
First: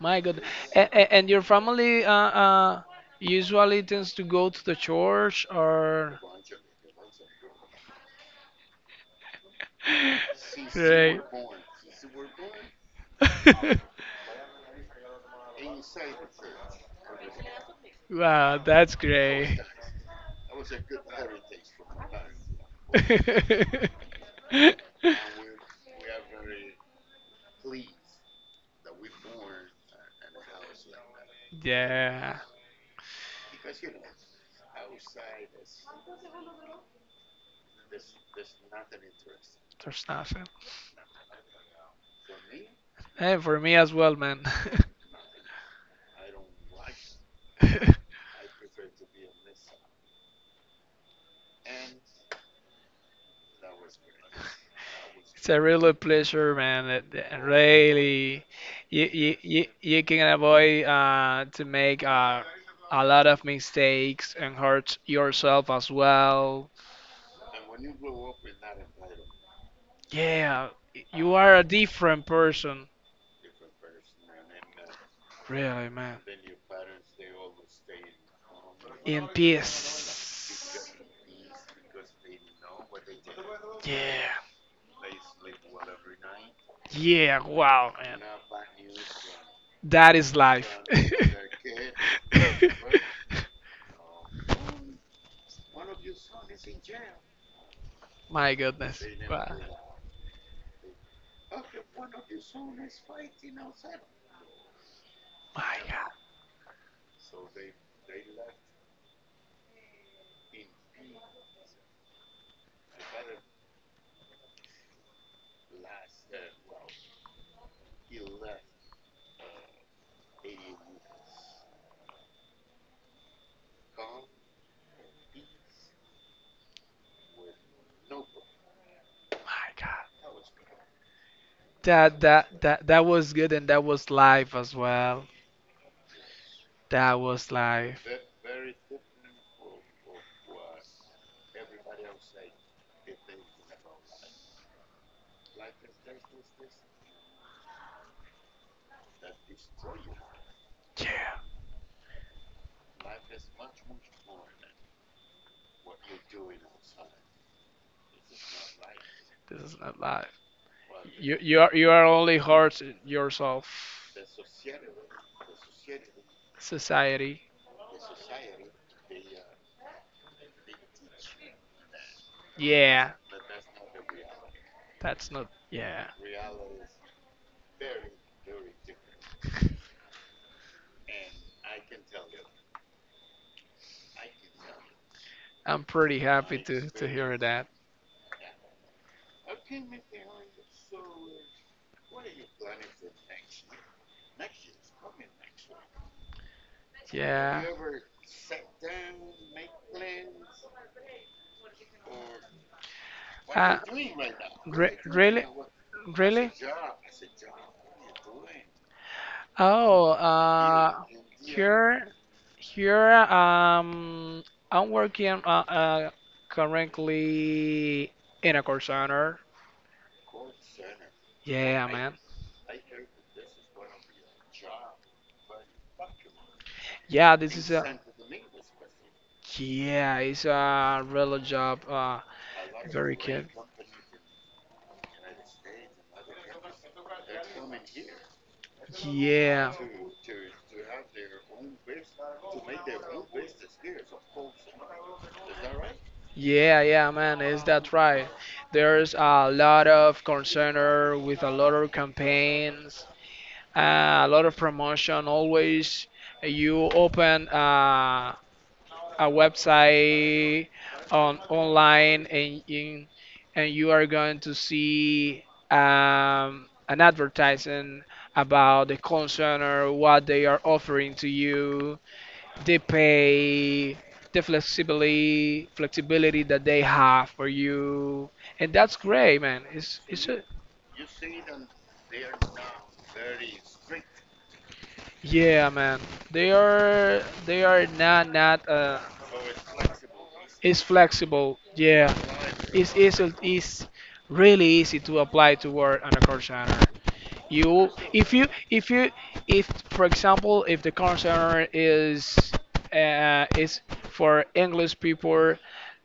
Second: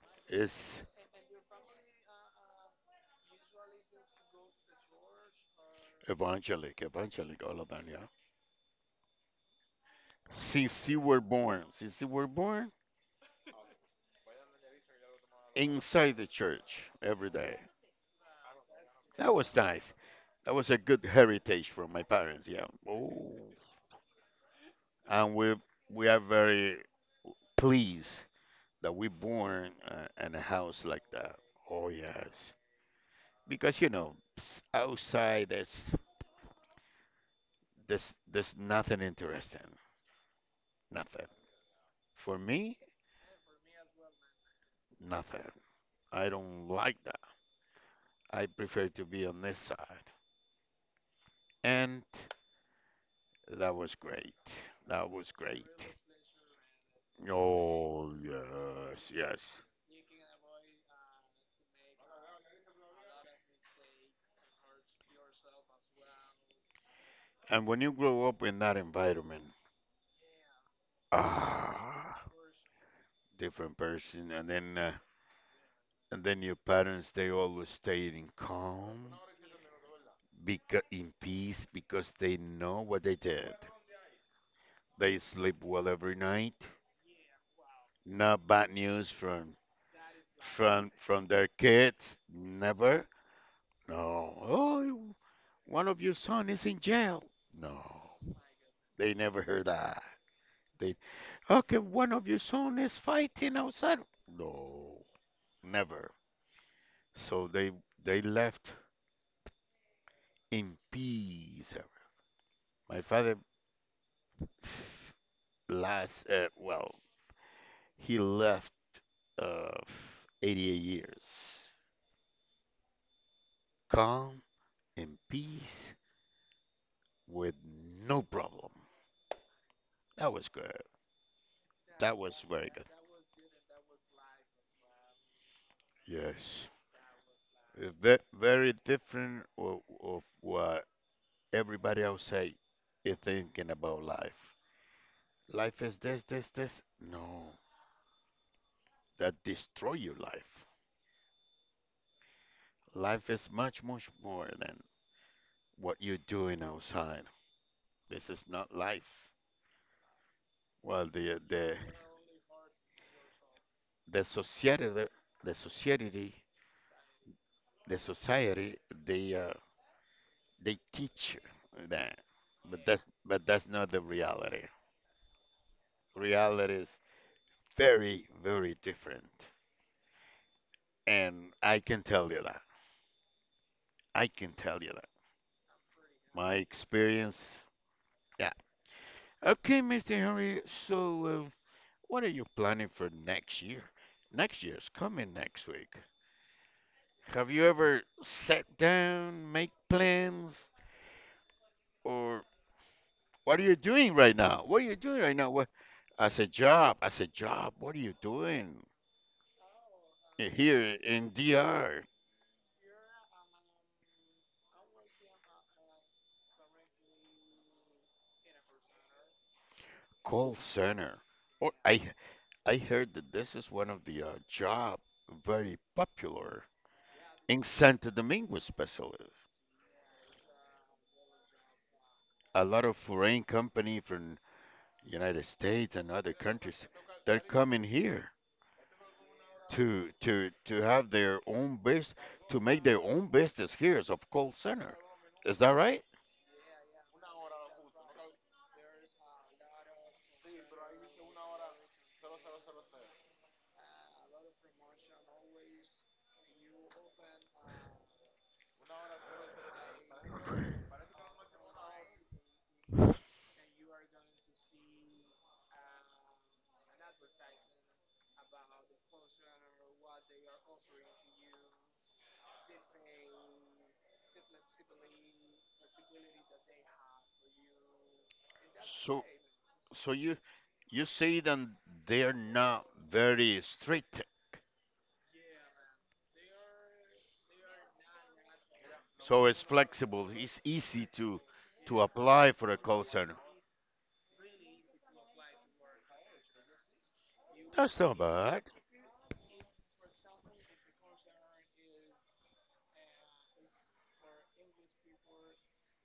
Speaker 2: My God.
Speaker 1: It's
Speaker 2: And your family usually tends to go to the church or.
Speaker 1: evangelic, evangelic, all of them, yeah.
Speaker 2: [LAUGHS]
Speaker 1: Since you
Speaker 2: Great.
Speaker 1: were born, since you were born,
Speaker 2: [LAUGHS]
Speaker 1: inside the church every day.
Speaker 2: Wow, that's
Speaker 1: That was
Speaker 2: great.
Speaker 1: nice. That was a good heritage from my parents, yeah. Oh.
Speaker 2: [LAUGHS]
Speaker 1: And we are very pleased that we born in a house like that. Oh yes,
Speaker 2: Yeah,
Speaker 1: because you know, outside there's nothing interesting,
Speaker 2: there's nothing.
Speaker 1: nothing. For me,
Speaker 2: And for me as well, man.
Speaker 1: nothing. I don't like that.
Speaker 2: [LAUGHS]
Speaker 1: I prefer to be on this side. And that was great. That was
Speaker 2: It's a
Speaker 1: great.
Speaker 2: real pleasure, man. It- it
Speaker 1: Oh,
Speaker 2: really,
Speaker 1: yes, yes.
Speaker 2: you, you can avoid to make a lot of mistakes and hurt yourself as well.
Speaker 1: And when you grow up in that environment,
Speaker 2: Yeah, you are a
Speaker 1: ah,
Speaker 2: different person,
Speaker 1: different person.
Speaker 2: really, man.
Speaker 1: And then your parents, they always stayed in calm,
Speaker 2: In peace.
Speaker 1: because in peace, because they know what they did.
Speaker 2: Yeah,
Speaker 1: They sleep well every night.
Speaker 2: yeah. Wow, man.
Speaker 1: No bad news from
Speaker 2: That is life.
Speaker 1: From their kids? Never.
Speaker 2: [LAUGHS]
Speaker 1: No. Oh, you- one of your son is in jail. No.
Speaker 2: My goodness.
Speaker 1: They never
Speaker 2: Wow.
Speaker 1: heard that. They okay, one of your son is fighting outside. No.
Speaker 2: My God.
Speaker 1: Never. So they left in peace. My father [SIGHS] last well, he left uh 88 years. Calm in peace with no problem.
Speaker 2: My God.
Speaker 1: That was good.
Speaker 2: That was good and that was live as well.
Speaker 1: Yes.
Speaker 2: That was
Speaker 1: It's
Speaker 2: live.
Speaker 1: that very different of what everybody outside is thinking about life. Life is this, this, this. No, that destroy your life.
Speaker 2: Yeah.
Speaker 1: Life is much, much more than what you're doing outside. This is not life.
Speaker 2: This is not live.
Speaker 1: Well,
Speaker 2: You are only hurt yourself.
Speaker 1: the society, the society,
Speaker 2: Society.
Speaker 1: the society, they uh, they teach you that, but
Speaker 2: Yeah.
Speaker 1: that's not the reality.
Speaker 2: That's not. Yeah.
Speaker 1: Reality is very, very different. And I can tell you that. I can tell you that.
Speaker 2: I'm pretty
Speaker 1: My
Speaker 2: happy to
Speaker 1: experience,
Speaker 2: hear that.
Speaker 1: yeah. Okay, Mr. Henry, so what are you planning for next year? Next year's coming next week. Have
Speaker 2: Yeah.
Speaker 1: you
Speaker 2: You ever
Speaker 1: ever
Speaker 2: sit
Speaker 1: sat
Speaker 2: down,
Speaker 1: down,
Speaker 2: make
Speaker 1: make
Speaker 2: plans.
Speaker 1: plans, or
Speaker 2: What
Speaker 1: what are
Speaker 2: are
Speaker 1: you
Speaker 2: you you
Speaker 1: doing
Speaker 2: doing
Speaker 1: right now? What are you
Speaker 2: right
Speaker 1: doing right
Speaker 2: really
Speaker 1: now?
Speaker 2: now?
Speaker 1: What,
Speaker 2: What- Really?
Speaker 1: I said job, what are you doing
Speaker 2: Oh,
Speaker 1: here in
Speaker 2: Yeah.
Speaker 1: DR?
Speaker 2: Here, I'm working currently in a call center.
Speaker 1: Call center. Or
Speaker 2: Yeah, man.
Speaker 1: I heard that this is one of the job very popular
Speaker 2: Yeah, this
Speaker 1: in
Speaker 2: is a
Speaker 1: Santo Domingo, especially.
Speaker 2: yeah, it's a real job.
Speaker 1: A lot of
Speaker 2: Very
Speaker 1: foreign
Speaker 2: good.
Speaker 1: company from United States and other countries, they're coming here
Speaker 2: Yeah,
Speaker 1: to have their own bus to make their own business here as of call center. Is that right?
Speaker 2: yeah, man. Is that right? There's a lot of call center with a lot of campaigns, a lot of promotion. Always, you open. A website on online and you are going to see an advertising about the consumer, what they are offering to you, the pay, the flexibility flexibility that they have for you, and that's
Speaker 1: So
Speaker 2: great, man. It's
Speaker 1: you
Speaker 2: a,
Speaker 1: you say then they're not very strict.
Speaker 2: yeah, man. They are not not
Speaker 1: So it's flexible. It's
Speaker 2: It's
Speaker 1: easy to
Speaker 2: flexible. Yeah.
Speaker 1: apply for a
Speaker 2: It's
Speaker 1: call
Speaker 2: easy.
Speaker 1: center.
Speaker 2: It's really easy to apply to work on a call center. You,
Speaker 1: That's not
Speaker 2: if you,
Speaker 1: bad.
Speaker 2: if you, if for example, if the call center is uh, is for English people,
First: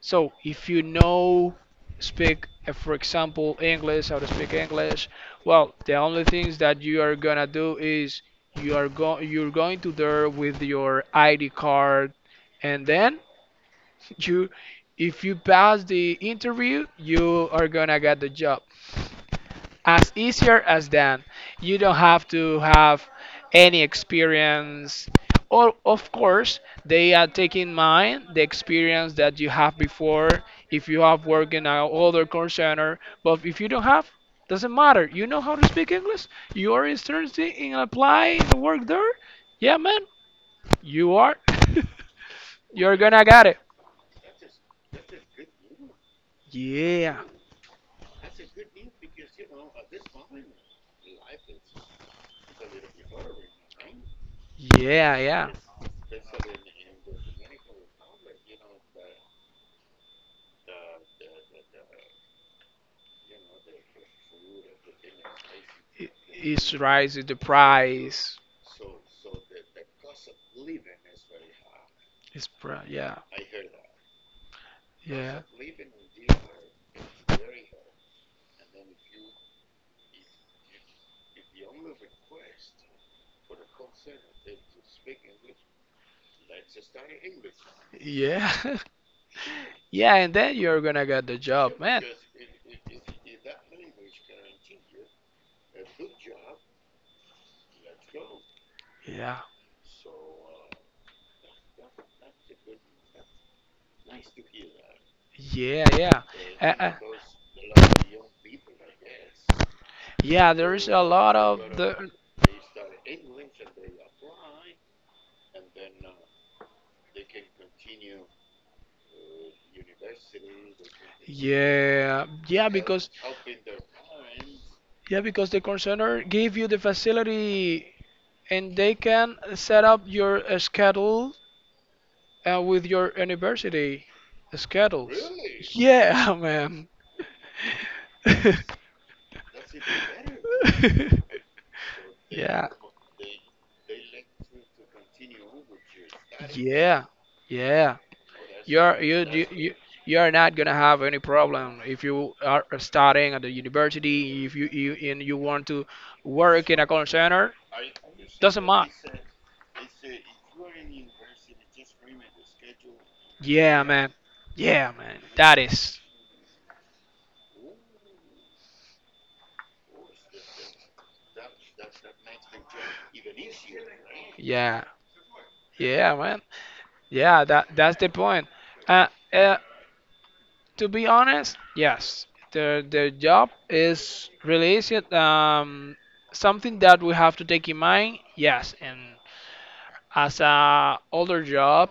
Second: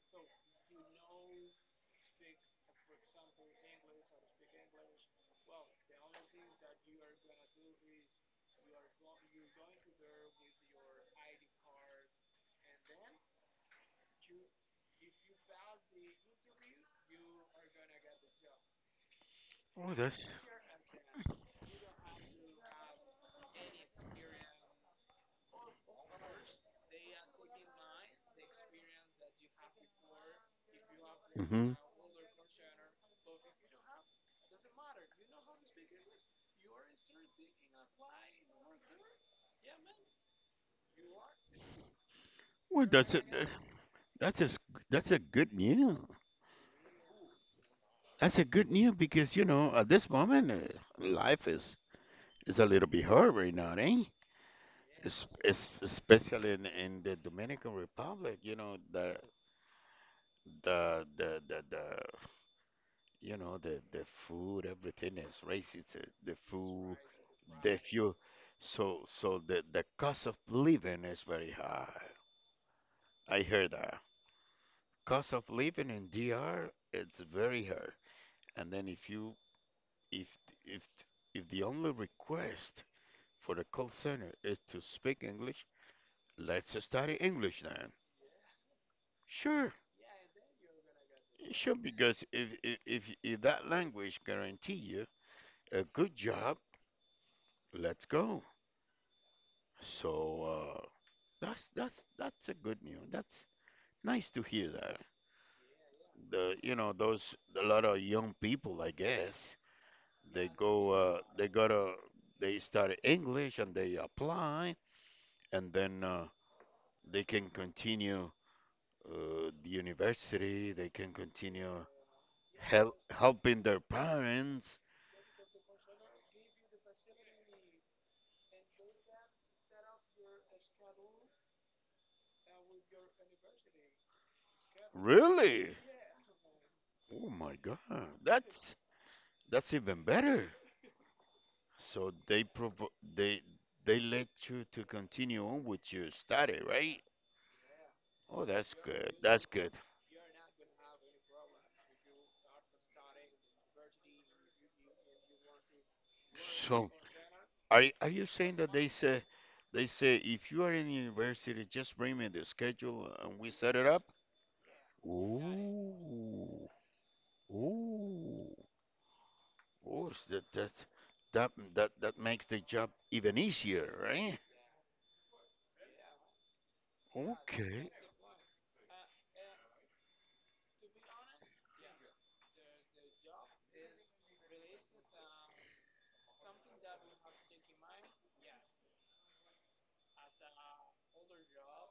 Speaker 2: so if you know speak, for example, English, how to speak English, well, the only things that you are gonna do is you are go you're going to there with your ID card, and then you if you pass the interview you are gonna get the job
Speaker 1: Oh,
Speaker 2: as
Speaker 1: that's.
Speaker 2: easier as that. You don't have to have any experience, or of course they are taking mind the experience that you have before if you have worked in an older call center, but if you don't have, doesn't matter. You know how to speak english, you are interested in applying to work there. Yeah, man, you are [LAUGHS]
Speaker 1: Well,
Speaker 2: you're gonna get it.
Speaker 1: that's a s- that's a good news.
Speaker 2: Yeah,
Speaker 1: That's a good news because you know at this moment life is a little bit hard right now, eh?
Speaker 2: yeah, yeah.
Speaker 1: Especially in the Dominican Republic, you know the the you know the food, everything is racist.
Speaker 2: It,
Speaker 1: The
Speaker 2: it's
Speaker 1: food,
Speaker 2: rising the
Speaker 1: the fuel.
Speaker 2: price.
Speaker 1: The cost of living is very high.
Speaker 2: Yeah,
Speaker 1: I heard that. Cost
Speaker 2: yeah,
Speaker 1: of living in DR, it's very hard. And then if you if if if the only request for the call center is to speak English, let's study English then.
Speaker 2: yeah, [LAUGHS]
Speaker 1: Sure,
Speaker 2: yeah. And then you're gonna get the
Speaker 1: sure,
Speaker 2: job, man.
Speaker 1: because if that language guarantee you a good job, let's go.
Speaker 2: Yeah,
Speaker 1: So uh, that's a good news. That's nice to hear that.
Speaker 2: yeah, yeah.
Speaker 1: The
Speaker 2: Uh,
Speaker 1: you
Speaker 2: uh,
Speaker 1: know those a lot of young people, I guess, they
Speaker 2: yeah, there's
Speaker 1: go,
Speaker 2: a lot
Speaker 1: they
Speaker 2: of
Speaker 1: gotta,
Speaker 2: the
Speaker 1: they study English and they apply, and then they can continue the university. They can continue
Speaker 2: yeah,
Speaker 1: helping their parents.
Speaker 2: yeah because the concerner gave you the facility and they can set up your schedule with your university schedule.
Speaker 1: Really?
Speaker 2: Yeah, oh, man.
Speaker 1: Oh my God, that's
Speaker 2: [LAUGHS]
Speaker 1: that's even better. So
Speaker 2: Yeah,
Speaker 1: they let you to continue on with your study,
Speaker 2: yeah,
Speaker 1: right?
Speaker 2: yeah.
Speaker 1: Oh,
Speaker 2: Oh,
Speaker 1: that's
Speaker 2: You're
Speaker 1: good.
Speaker 2: you
Speaker 1: That's
Speaker 2: you
Speaker 1: good.
Speaker 2: you you are not gonna have any problem if you are studying at the university. If you and you want to work in a
Speaker 1: So,
Speaker 2: call center,
Speaker 1: are you saying
Speaker 2: doesn't
Speaker 1: that
Speaker 2: matter.
Speaker 1: they say if you are in university, just bring me the schedule and we set
Speaker 2: Yeah,
Speaker 1: it up?
Speaker 2: man. Yeah, man. That is.
Speaker 1: Ooh, ooh, ooh, that makes the job even easier, right?
Speaker 2: Yeah, yeah, man. Yeah, that
Speaker 1: Okay.
Speaker 2: that's the point. Uh, uh, To be honest, yes, their job is really easy. Something that we have to take in mind, yes, and as a older job,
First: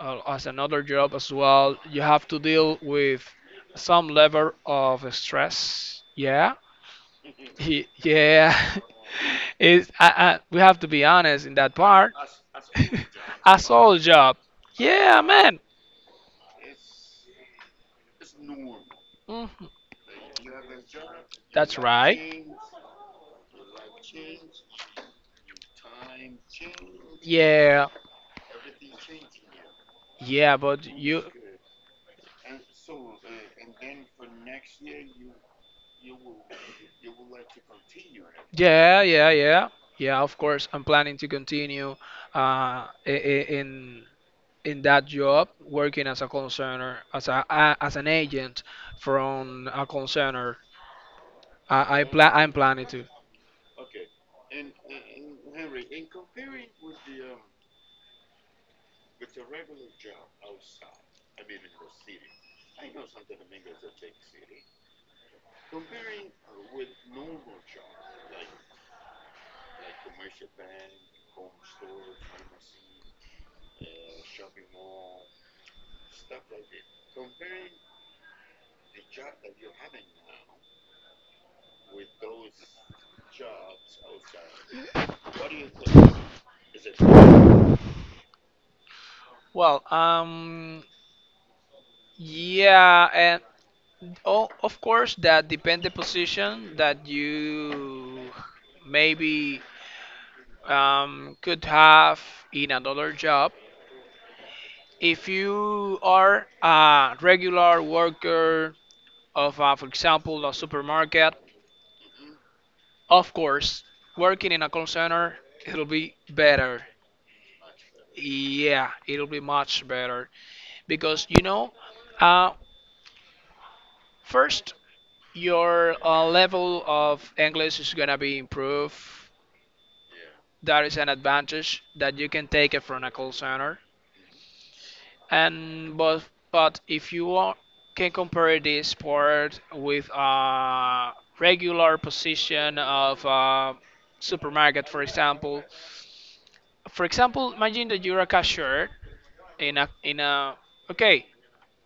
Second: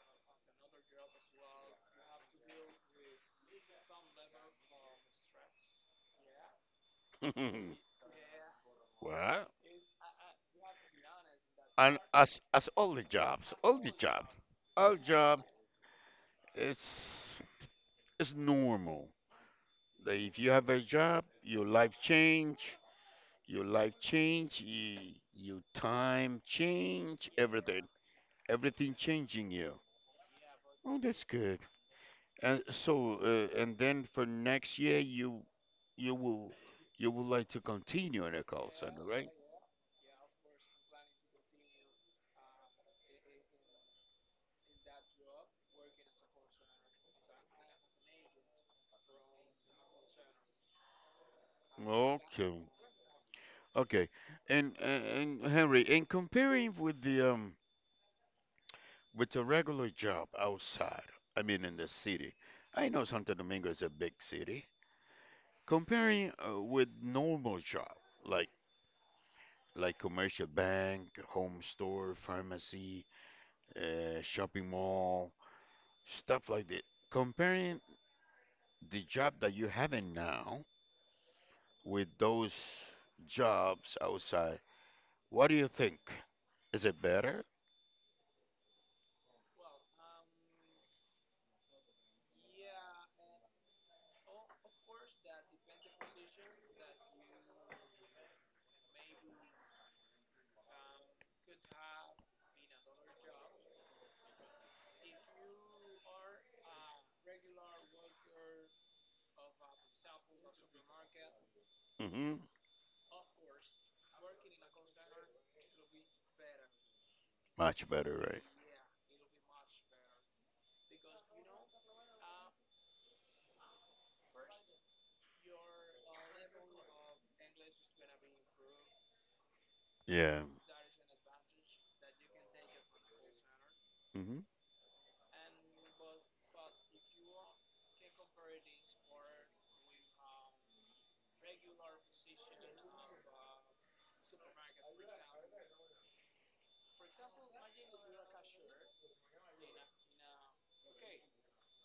Speaker 2: as another job as well, you have to deal with some level of stress. Yeah,
Speaker 1: [LAUGHS]
Speaker 2: yeah. [LAUGHS]
Speaker 1: Well,
Speaker 2: We have to be honest in that
Speaker 1: and
Speaker 2: part.
Speaker 1: as all the
Speaker 2: [LAUGHS]
Speaker 1: jobs,
Speaker 2: A
Speaker 1: all the
Speaker 2: soul
Speaker 1: jobs,
Speaker 2: job,
Speaker 1: all
Speaker 2: yeah,
Speaker 1: job
Speaker 2: man.
Speaker 1: is is normal.
Speaker 2: Mhm.
Speaker 1: That if you have a job, your
Speaker 2: That's
Speaker 1: life
Speaker 2: right.
Speaker 1: change, your life change, your time change, everything,
Speaker 2: Yeah,
Speaker 1: everything changing you.
Speaker 2: yeah, but
Speaker 1: Oh,
Speaker 2: you.
Speaker 1: that's good. And so, and then for next year, you will you would like to continue in the call
Speaker 2: Yeah,
Speaker 1: center, right?
Speaker 2: yeah, yeah, yeah. Of course, I'm planning to continue in in that job, working as a concerner, as a as an agent from a concerner. I'm
Speaker 1: Okay,
Speaker 2: planning to.
Speaker 1: okay. And and Henry, in comparing with the regular job outside, I mean in the city, I know Santo Domingo is a big city. Comparing with normal job, like like commercial bank, home store, pharmacy, shopping mall, stuff like that. Comparing the job that you having now with those jobs outside, what do you think? Is it better?
Speaker 2: Well, yeah, and oh, of course that depend the position that you maybe could have in another job. If you are a regular worker of, for example, a supermarket.
Speaker 1: Hmm.
Speaker 2: Of course, working in a call center, it'll be better.
Speaker 1: Much better, right?
Speaker 2: Yeah, it'll be much better because you know, uh, first your level of English is gonna be improved.
Speaker 1: Yeah.
Speaker 2: That is an advantage that you can take it from a call center.
Speaker 1: Hmm.
Speaker 2: And but if you want, can compare this part with a regular position of a supermarket, for example, imagine that you're a cashier in a okay,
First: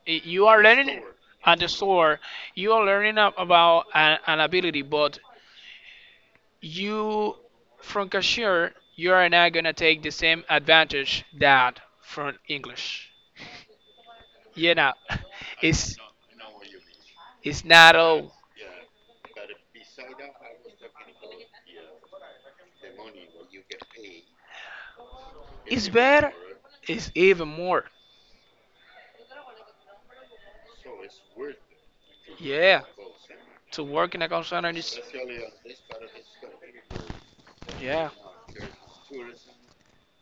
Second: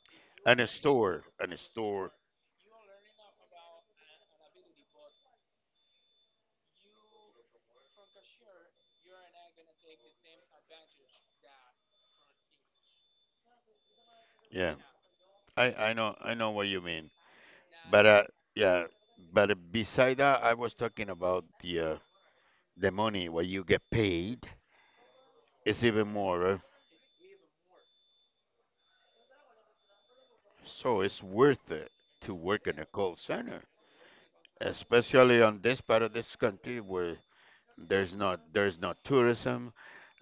Speaker 2: you
Speaker 1: And
Speaker 2: are
Speaker 1: a
Speaker 2: learning
Speaker 1: store, and a
Speaker 2: at the
Speaker 1: store.
Speaker 2: store, you are learning about an ability, but you from cashier you are not gonna take the same advantage that from English. You
Speaker 1: Yeah,
Speaker 2: know, [LAUGHS]
Speaker 1: I
Speaker 2: it's
Speaker 1: know what you mean,
Speaker 2: it's not
Speaker 1: but
Speaker 2: all.
Speaker 1: yeah, but beside that, I was talking about the money what you get paid. It's
Speaker 2: It's
Speaker 1: even
Speaker 2: better.
Speaker 1: more.
Speaker 2: It's even more.
Speaker 1: So it's worth it to work in
Speaker 2: Yeah,
Speaker 1: a call center,
Speaker 2: to work in a call center is
Speaker 1: especially on this part of this country where
Speaker 2: yeah.
Speaker 1: there's not tourism,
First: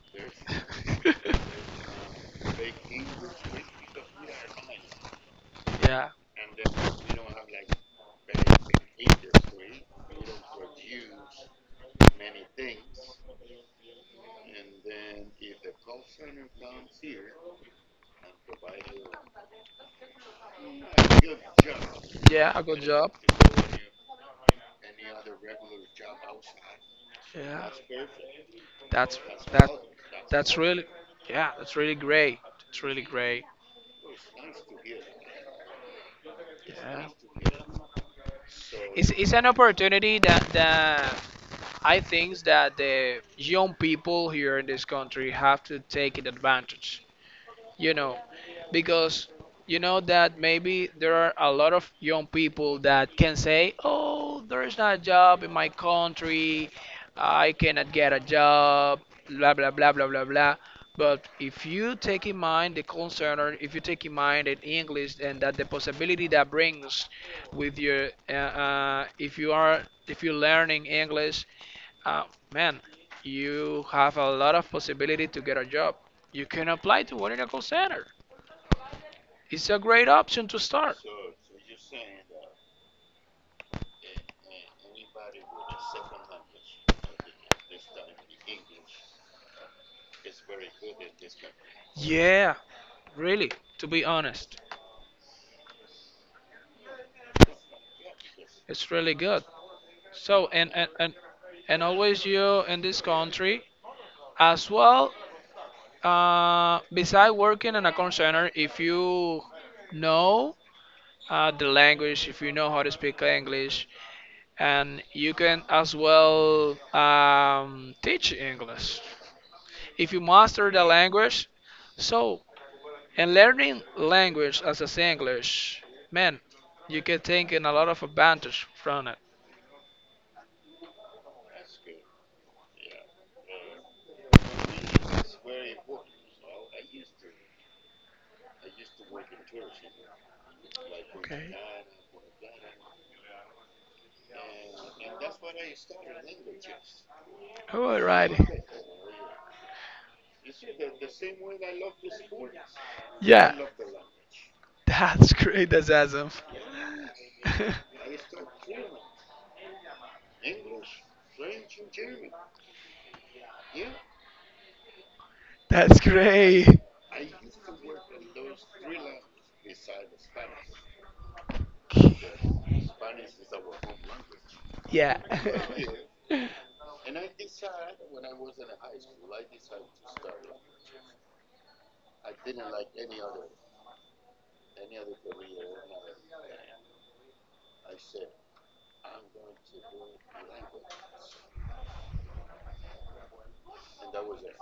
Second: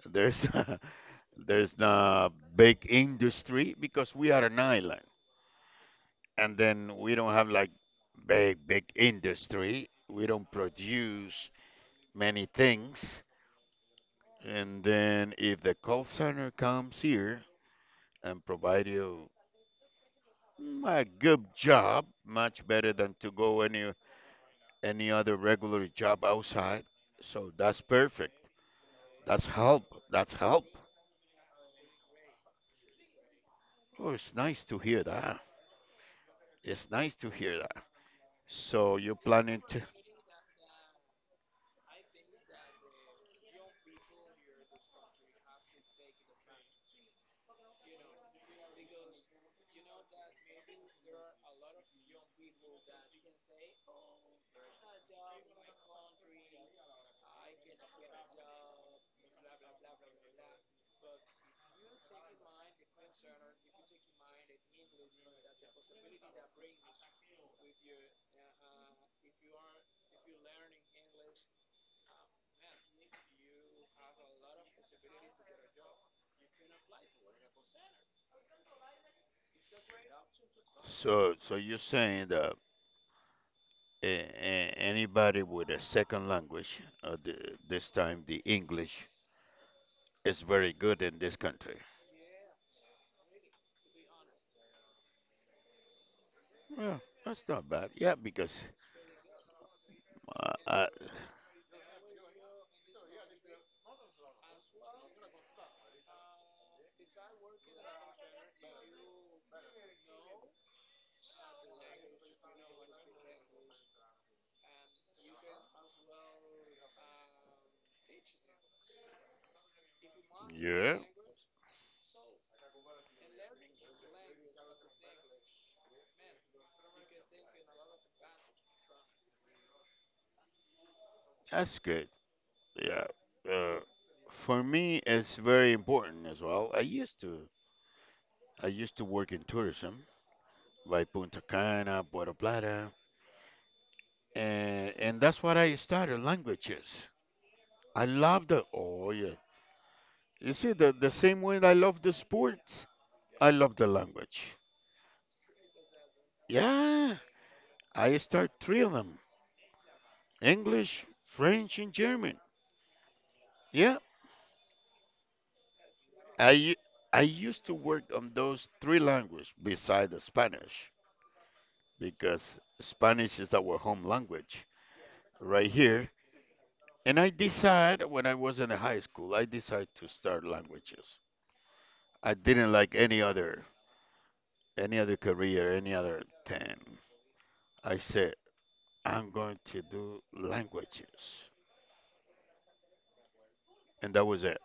Speaker 1: there's [LAUGHS]
Speaker 2: [LAUGHS]
Speaker 1: there's not big industry because we are an island,
Speaker 2: Yeah,
Speaker 1: and then we don't have like big industry. We don't produce many things, and then if the call center comes here and provide you a good job,
Speaker 2: yeah, a
Speaker 1: much
Speaker 2: good
Speaker 1: better
Speaker 2: job.
Speaker 1: than to go any other regular job outside. So
Speaker 2: Yeah.
Speaker 1: that's perfect.
Speaker 2: That's
Speaker 1: That's
Speaker 2: that
Speaker 1: help. That's
Speaker 2: that's
Speaker 1: help.
Speaker 2: really yeah, that's really great. It's really great.
Speaker 1: Oh, it's nice to hear that. It's
Speaker 2: Yeah.
Speaker 1: nice to hear that. So you're
Speaker 2: It's an
Speaker 1: planning to.
Speaker 2: opportunity that I think that the young people here in this country have to take an advantage. You know, because you know that maybe there are a lot of young people that can say, "Oh, there is not a job in my country. I cannot get a job." Blah blah blah blah blah blah. But if you take in mind the concern, or if you take in mind in English, and that the possibility that brings with your, if you are, if you're learning English, uh, man, you have a lot of possibility to get a job. You can apply to work in a call center. It's a great option to start.
Speaker 1: So you're saying that anybody with a second language, this time the English, is very good in this country.
Speaker 2: Yeah, really, to be honest,
Speaker 1: Well, that's not bad. Yeah, because
Speaker 2: it's really good. So
Speaker 1: uh,
Speaker 2: and
Speaker 1: uh,
Speaker 2: and and, and always you in this country as well. Beside working in a call center, if you know the language, if you know how to speak English, and you can as well teach English. If you master the
Speaker 1: yeah,
Speaker 2: language. So, and learning language as is English, man, you can take in a lot of advantage from it.
Speaker 1: that's good. Yeah. Uh, for me, it's very important as well. I used to work in tourism, like Punta
Speaker 2: Okay.
Speaker 1: Cana, Puerto Plata, and that's what I started languages. I
Speaker 2: Alrighty.
Speaker 1: love the. Oh yeah. You see, the same way I love the sports, I
Speaker 2: Yeah.
Speaker 1: love the language.
Speaker 2: [LAUGHS] That's great. That's awesome.
Speaker 1: Yeah.
Speaker 2: [LAUGHS]
Speaker 1: I start three of them: English, French, and German. Yeah.
Speaker 2: That's
Speaker 1: I
Speaker 2: great.
Speaker 1: u- I used to work on those three languages beside the Spanish, because Spanish is our home language
Speaker 2: Yeah. [LAUGHS]
Speaker 1: right here.
Speaker 2: That's
Speaker 1: And I decided when I was in high school, I decided to start languages. I didn't like any other career, any other thing. I said I'm going to do languages, and that was it.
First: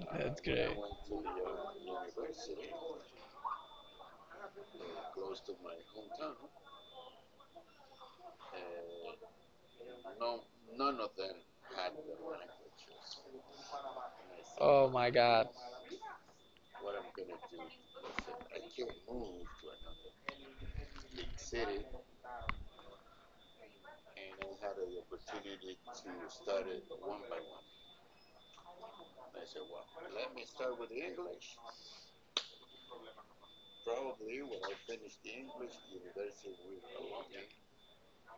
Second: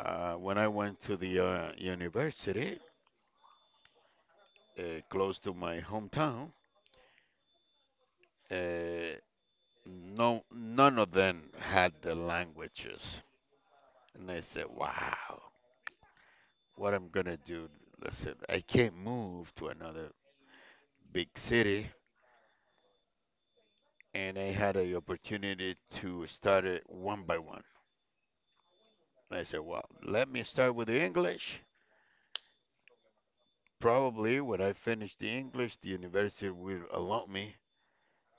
Speaker 1: When I
Speaker 2: great.
Speaker 1: went to the university uh, close to my hometown, uh, no none of them had the languages, and I said,
Speaker 2: Oh my
Speaker 1: "Wow,
Speaker 2: God.
Speaker 1: what I'm gonna do. Listen, I can't move to another big city," and I had the opportunity to start it one by one. And I said, well, let me start with the English. Probably when I finish the English, the university will allow me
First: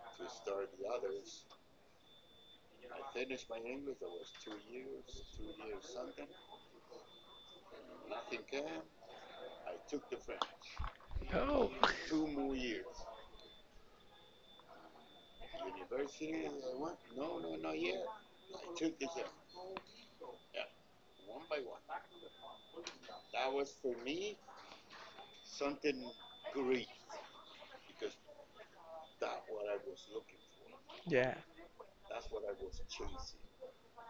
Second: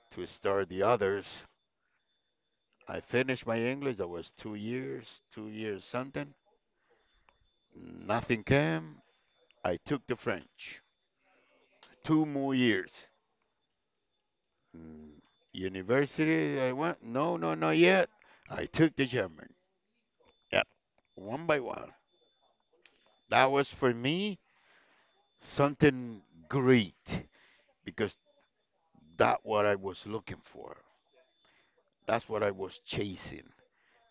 Speaker 1: to start the others. I finished my English. That was 2 years, 2 years something. Nothing came. I took the French.
Speaker 2: Oh.
Speaker 1: Two more years. Mm, University, I went. No, no, not yet. I took the German. Yeah, one by one. That was for me something great because that what I was looking for.
Speaker 2: Yeah.
Speaker 1: That's what I was chasing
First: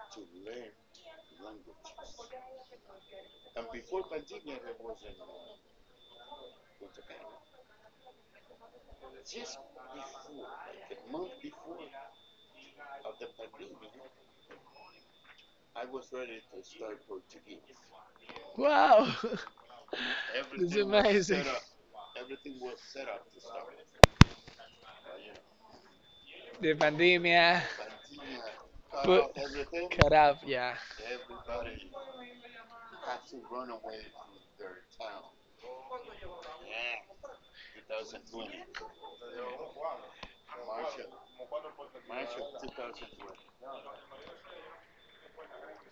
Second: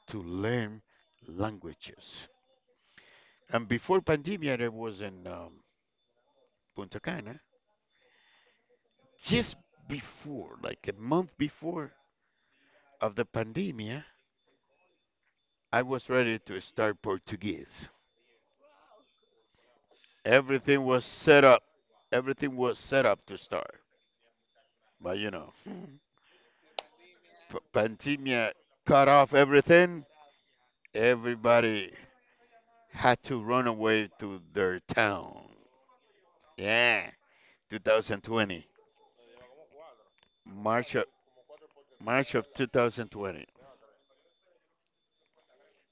Speaker 1: to learn languages. And before pandemia, I was in Punta Cana. Just before, like a month before of the pandemia, I was ready to start Portuguese.
Speaker 2: Wow. [LAUGHS]
Speaker 1: Everything was set
Speaker 2: Amazing.
Speaker 1: up. Everything was set up to start. But you know, [LAUGHS]
Speaker 2: The pandemia.
Speaker 1: pandemia cut
Speaker 2: Put
Speaker 1: off everything.
Speaker 2: cut off. Yeah.
Speaker 1: Everybody had to run away to their town. Yeah, 2020. March of, March of 2020.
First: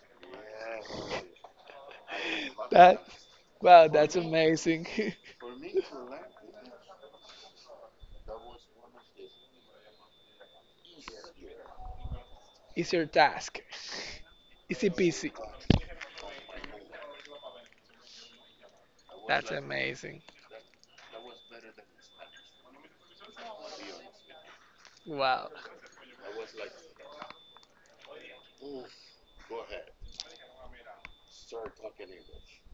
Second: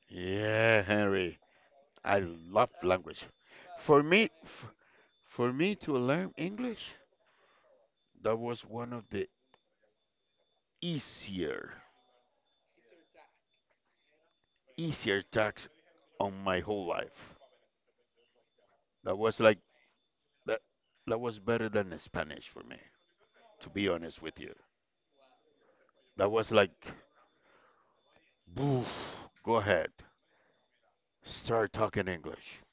Speaker 1: Yeah, Henry. I love
Speaker 2: That
Speaker 1: language.
Speaker 2: wow,
Speaker 1: For
Speaker 2: that's
Speaker 1: me, f-
Speaker 2: amazing. [LAUGHS]
Speaker 1: for me to learn English, that was one of the easier,
Speaker 2: It's your task. [LAUGHS] Easy
Speaker 1: easier
Speaker 2: peasy.
Speaker 1: tasks on my whole life. That was like
Speaker 2: Amazing.
Speaker 1: that. That was better than Spanish for me. To be honest with you,
Speaker 2: Wow.
Speaker 1: that was like, boof. Go ahead, start talking English.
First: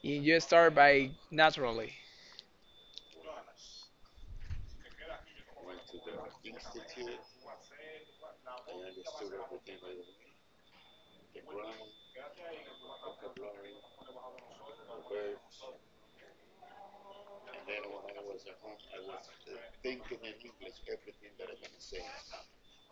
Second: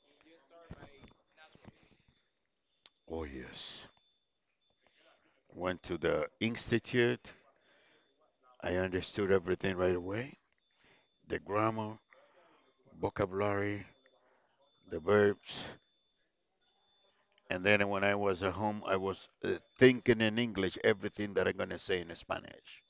Speaker 2: You just start by naturally.
Speaker 1: Oh, yes. Went to the institute. I understood everything right away. The grammar, vocabulary, the verbs. And then when I was at home, I was thinking in English everything that I'm going to say in Spanish.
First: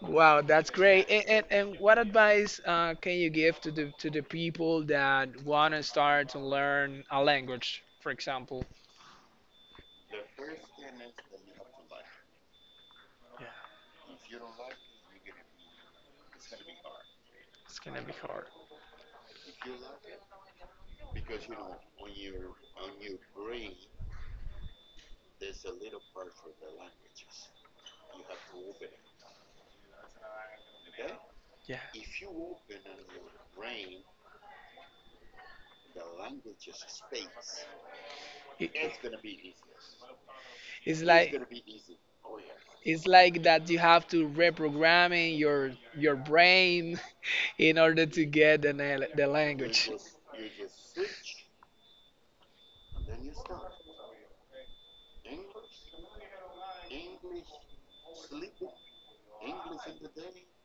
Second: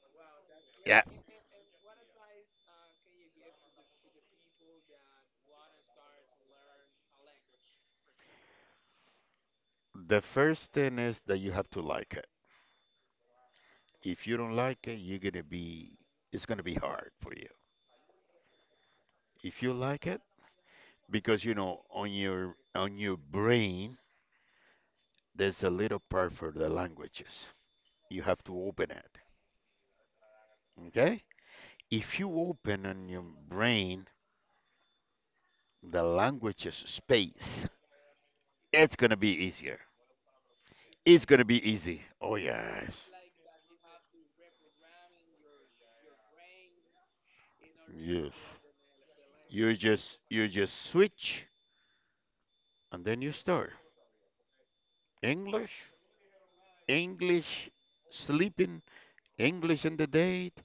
Speaker 2: Wow, that's
Speaker 1: Yeah.
Speaker 2: great. And what advice can you give to the people that want to start to learn a language, for example?
Speaker 1: The first thing is that you have to like it.
Speaker 2: Yeah,
Speaker 1: If you don't like it, you're going to be, it's going to be hard for you.
Speaker 2: it's gonna be hard.
Speaker 1: If you like it, because you know on your brain there's a little part for the languages, you have to open it, okay.
Speaker 2: Yeah,
Speaker 1: If you open on your brain the languages space,
Speaker 2: It-
Speaker 1: it's going to be easier,
Speaker 2: it's
Speaker 1: it's
Speaker 2: like
Speaker 1: going to be easy. Oh yes.
Speaker 2: it's like that you have to reprogramming your brain [LAUGHS] in order to
Speaker 1: Yes,
Speaker 2: get the the language
Speaker 1: you just switch and then you start English, English sleeping, English in the date,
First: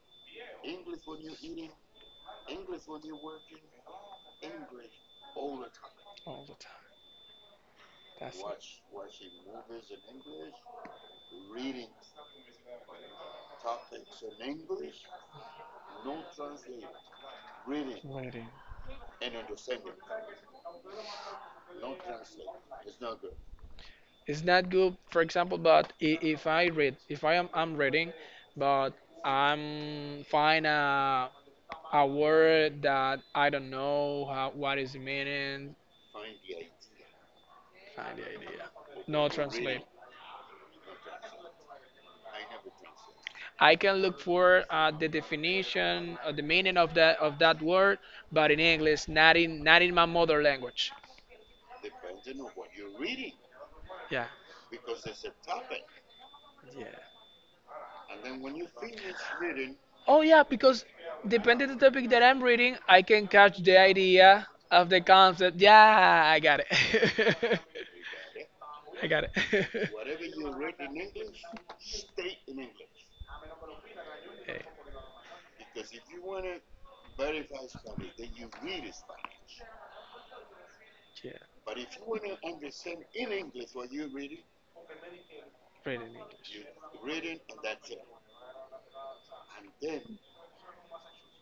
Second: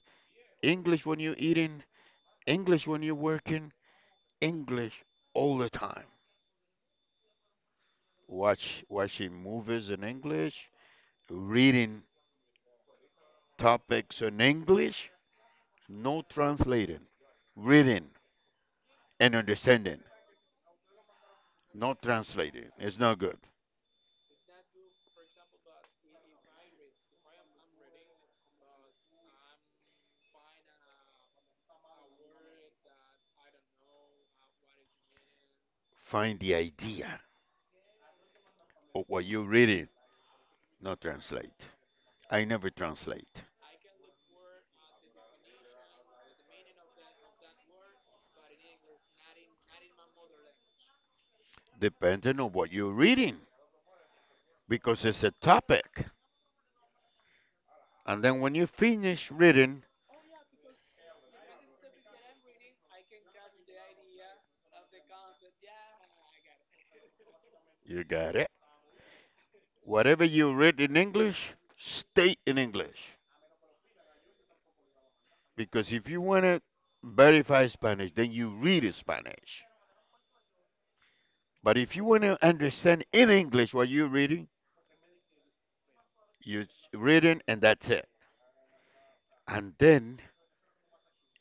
Speaker 1: English when you're eating, English when you're working, English all the time.
Speaker 2: all the time. That's
Speaker 1: Watching movies in English, reading topics in English, no translating, reading
Speaker 2: Reading.
Speaker 1: and understanding, not translating. It's not good.
Speaker 2: It's not good, for example, but if I read, if I am I'm reading, but I'm find a word that I don't know how, what is the meaning,
Speaker 1: Find the idea
Speaker 2: find the idea,
Speaker 1: of what
Speaker 2: no
Speaker 1: you're
Speaker 2: translate.
Speaker 1: reading, not translate. I never translate,
Speaker 2: I can look for the definition or the meaning of that word, but in English, not in not in my mother language.
Speaker 1: depending on what you're reading,
Speaker 2: Yeah.
Speaker 1: because it's a topic.
Speaker 2: Yeah.
Speaker 1: And then when you finish reading,
Speaker 2: Oh yeah, because depending on the topic that I'm reading, I can catch the idea of the concept. Yeah, I got it.
Speaker 1: you got it.
Speaker 2: [LAUGHS] I got it. [LAUGHS]
Speaker 1: Whatever you read in English, state in English.
Speaker 2: Hey,
Speaker 1: Because if you want to verify Spanish, then you read Spanish.
Speaker 2: yeah,
Speaker 1: But if you want to understand in English what you're reading,
Speaker 2: read in
Speaker 1: you
Speaker 2: English.
Speaker 1: read it and that's it. And then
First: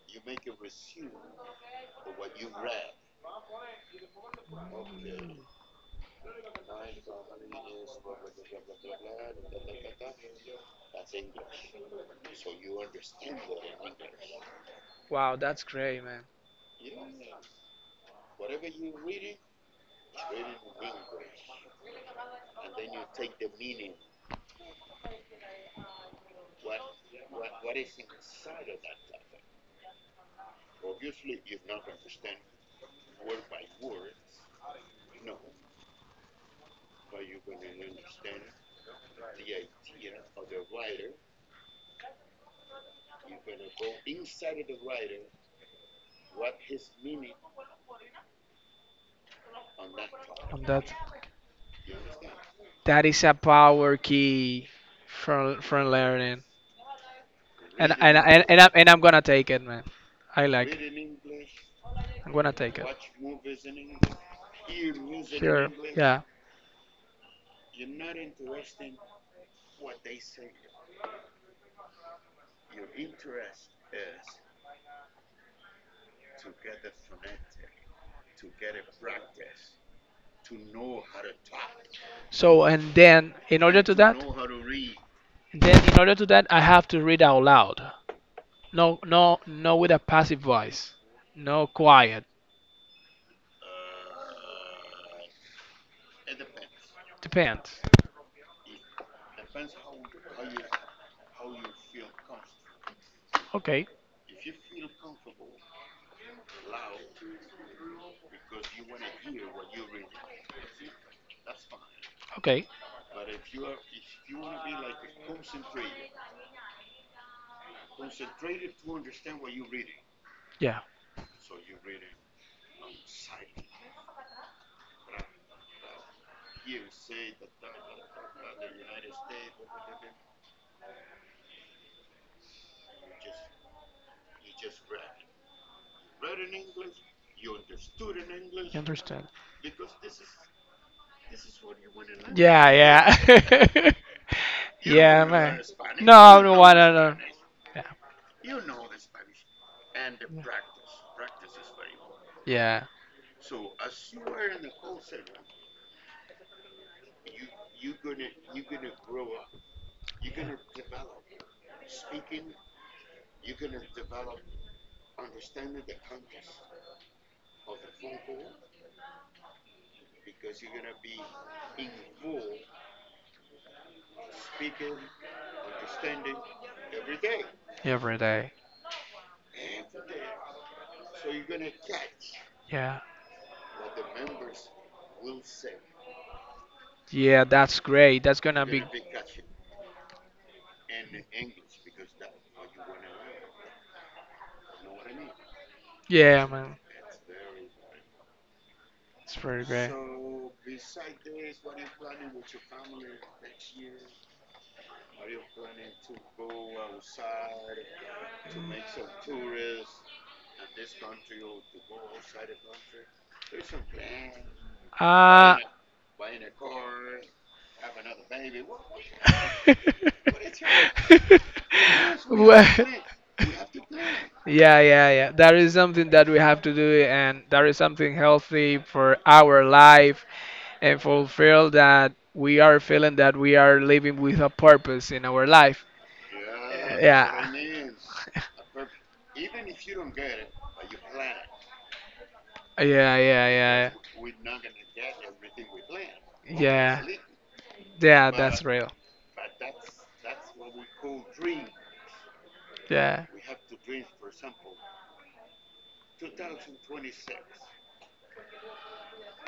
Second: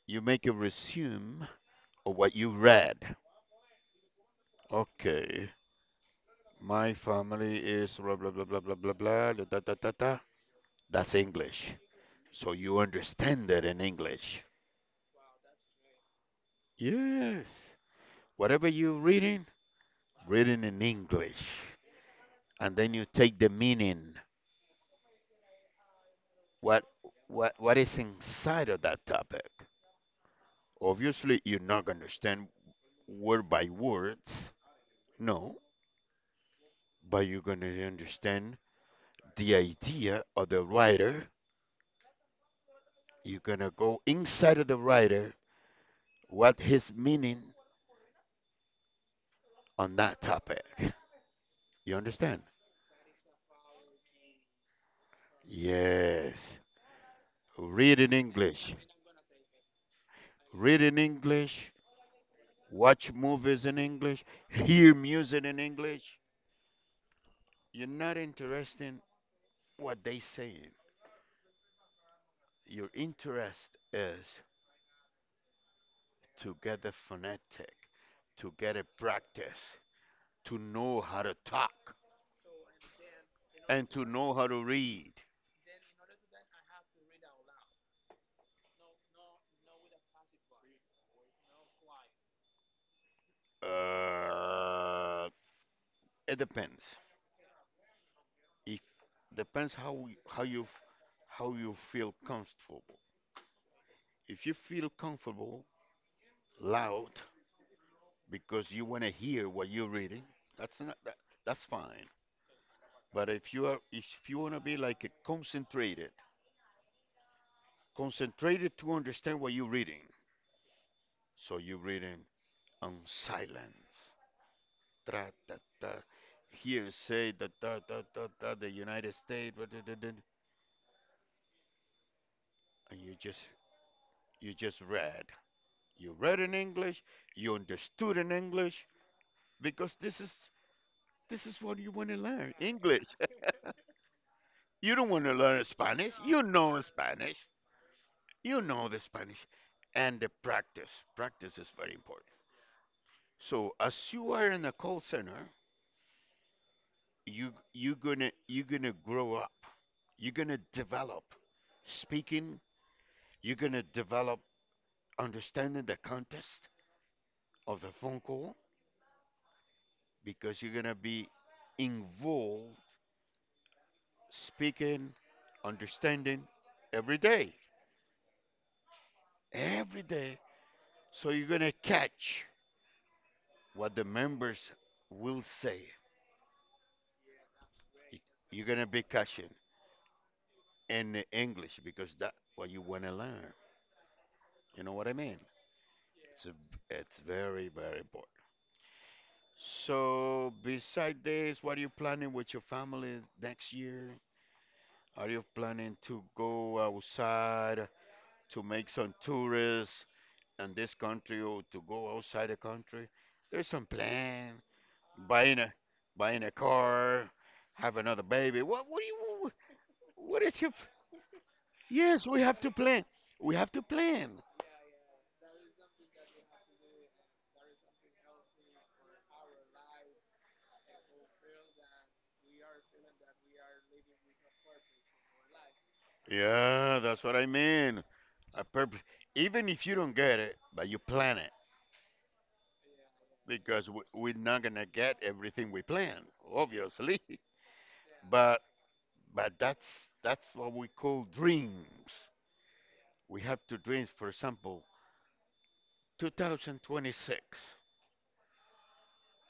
Speaker 1: you make a resume of what you read. Okay, my family is blah blah blah blah blah blah blah da da da da da. That's English. So you understand that in English.
Speaker 2: Wow, that's great, man.
Speaker 1: Yes. Whatever you're reading, reading in English. And then you take the meaning. what what is inside of that topic. Obviously, you're not gonna understand word by words, no, but you're gonna understand the idea of the writer. You're gonna go inside of the writer, what his meaning on that topic.
Speaker 2: That
Speaker 1: You understand?
Speaker 2: that is a power key from learning,
Speaker 1: Yes. Read in English.
Speaker 2: and I'm gonna take it, man. I like
Speaker 1: Read
Speaker 2: it.
Speaker 1: in English.
Speaker 2: I'm gonna take it.
Speaker 1: Watch movies in English. Hear music in
Speaker 2: Sure.
Speaker 1: English.
Speaker 2: Yeah.
Speaker 1: You're not interested in what they say. Your interest is to get the phonetic, to get a practice, to know how to talk,
Speaker 2: So and then in order
Speaker 1: and
Speaker 2: to
Speaker 1: to
Speaker 2: that.
Speaker 1: know how to read.
Speaker 2: Then, in order to that, I have to read out loud. No, no, no, with a passive voice. No, quiet.
Speaker 1: Uh, it depends.
Speaker 2: Depends.
Speaker 1: If Depends how how you feel comfortable.
Speaker 2: Okay,
Speaker 1: If you feel comfortable loud because you want to hear what you're reading, that's not that, that's fine.
Speaker 2: okay,
Speaker 1: But if you are, if you want to be like a concentrated to understand what you're reading,
Speaker 2: yeah.
Speaker 1: so you reading on silence. Da, da, da. Here say the da, da, da, da, the United States, da, da, da, da, and you just read. You read in English. You
Speaker 2: You
Speaker 1: understood in English
Speaker 2: understand?
Speaker 1: because this is what you want to learn
Speaker 2: Yeah,
Speaker 1: English. [LAUGHS]
Speaker 2: yeah. [LAUGHS]
Speaker 1: You don't
Speaker 2: yeah,
Speaker 1: want to
Speaker 2: man.
Speaker 1: learn Spanish. You
Speaker 2: No, no, why
Speaker 1: know
Speaker 2: not? No.
Speaker 1: Spanish.
Speaker 2: Yeah,
Speaker 1: You know the Spanish, and the practice. Practice is very important.
Speaker 2: yeah,
Speaker 1: So as you are in a call center, you're gonna grow up, you're gonna develop speaking, you're gonna develop understanding the context of the phone call, because you're gonna be involved speaking, understanding every day,
Speaker 2: every day.
Speaker 1: every day, so you're gonna catch
Speaker 2: Yeah,
Speaker 1: what the members will say.
Speaker 2: yeah, that's great. That's
Speaker 1: You're
Speaker 2: gonna be.
Speaker 1: gonna be catching in the English because that what you want to learn, you know what I mean. it's
Speaker 2: Yeah,
Speaker 1: a,
Speaker 2: man.
Speaker 1: it's very important.
Speaker 2: It's very great.
Speaker 1: So, beside this, what are you planning with your family next year? Are you planning to go outside to make some tourists in this country or to go outside the country? There's some plan.
Speaker 2: Uh,
Speaker 1: Buying a buying a car, have another baby. What do you
Speaker 2: [LAUGHS]
Speaker 1: what is your. Yes, we have
Speaker 2: Well,
Speaker 1: to plan. We have to plan.
Speaker 2: yeah, yeah, yeah. That is something that we have to do, and that is something healthy for our life and fulfill that we are feeling that we are living with a purpose in our life.
Speaker 1: Yeah, that's what I
Speaker 2: Yeah,
Speaker 1: mean. A purpose. Even if you don't get it, but you plan,
Speaker 2: yeah,
Speaker 1: because
Speaker 2: yeah,
Speaker 1: we're
Speaker 2: yeah,
Speaker 1: not gonna get everything we plan,
Speaker 2: yeah,
Speaker 1: obviously. [LAUGHS]
Speaker 2: yeah.
Speaker 1: But
Speaker 2: Real.
Speaker 1: but that's what we call dreams.
Speaker 2: Yeah,
Speaker 1: We have to dream. For example, 2026.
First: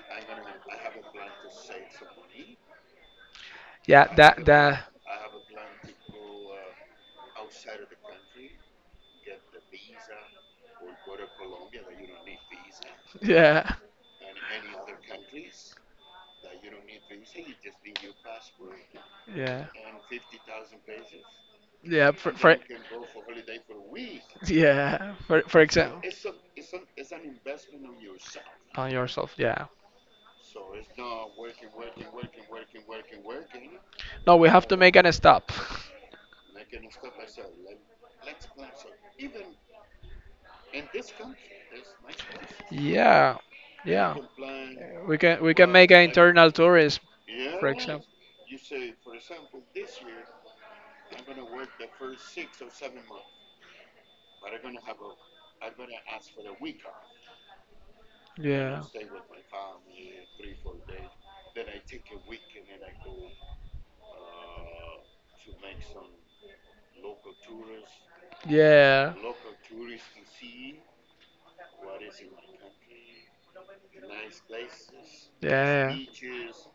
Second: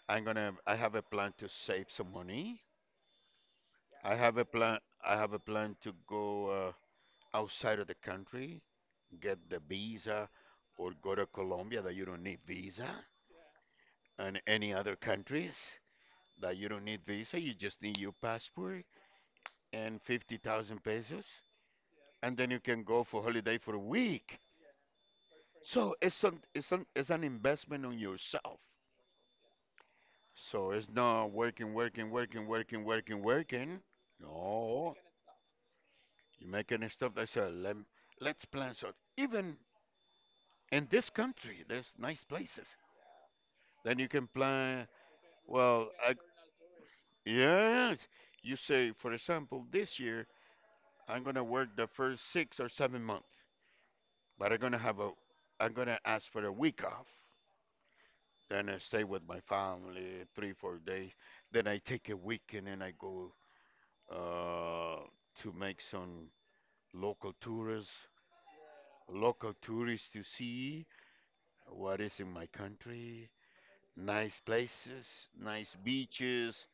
Speaker 1: I'm gonna. I have a plan to save some money.
Speaker 2: yeah.
Speaker 1: I have a
Speaker 2: That
Speaker 1: plan.
Speaker 2: that.
Speaker 1: I have a plan to go outside of the country, get the visa, or go to Colombia that you don't need visa,
Speaker 2: Yeah,
Speaker 1: and any other countries that you don't need visa. You just need your passport
Speaker 2: yeah,
Speaker 1: and 50,000 pesos
Speaker 2: yeah.
Speaker 1: and then
Speaker 2: For
Speaker 1: you can go for holiday for a week.
Speaker 2: Yeah, for
Speaker 1: So
Speaker 2: example,
Speaker 1: it's an it's an investment on yourself.
Speaker 2: on yourself. Yeah.
Speaker 1: So it's not working, working, working, working, working, working.
Speaker 2: No, we have to
Speaker 1: No,
Speaker 2: make an stop.
Speaker 1: you make any stuff that says let let's plan, so even in this country there's nice places.
Speaker 2: Yeah,
Speaker 1: Then you
Speaker 2: yeah.
Speaker 1: can plan.
Speaker 2: We can make
Speaker 1: Well,
Speaker 2: an
Speaker 1: I,
Speaker 2: internal tourism, for
Speaker 1: yes,
Speaker 2: example.
Speaker 1: you say for example this year I'm gonna work the first 6 or 7 months, but I'm gonna have a I'm gonna ask for a week off. Then I
Speaker 2: Yeah.
Speaker 1: stay with my family three, 4 days. Then I take a weekend and I go uh, to make some local tourists,
Speaker 2: Yeah.
Speaker 1: local tourists to see what is in my country, nice places, nice
Speaker 2: Yeah.
Speaker 1: beaches,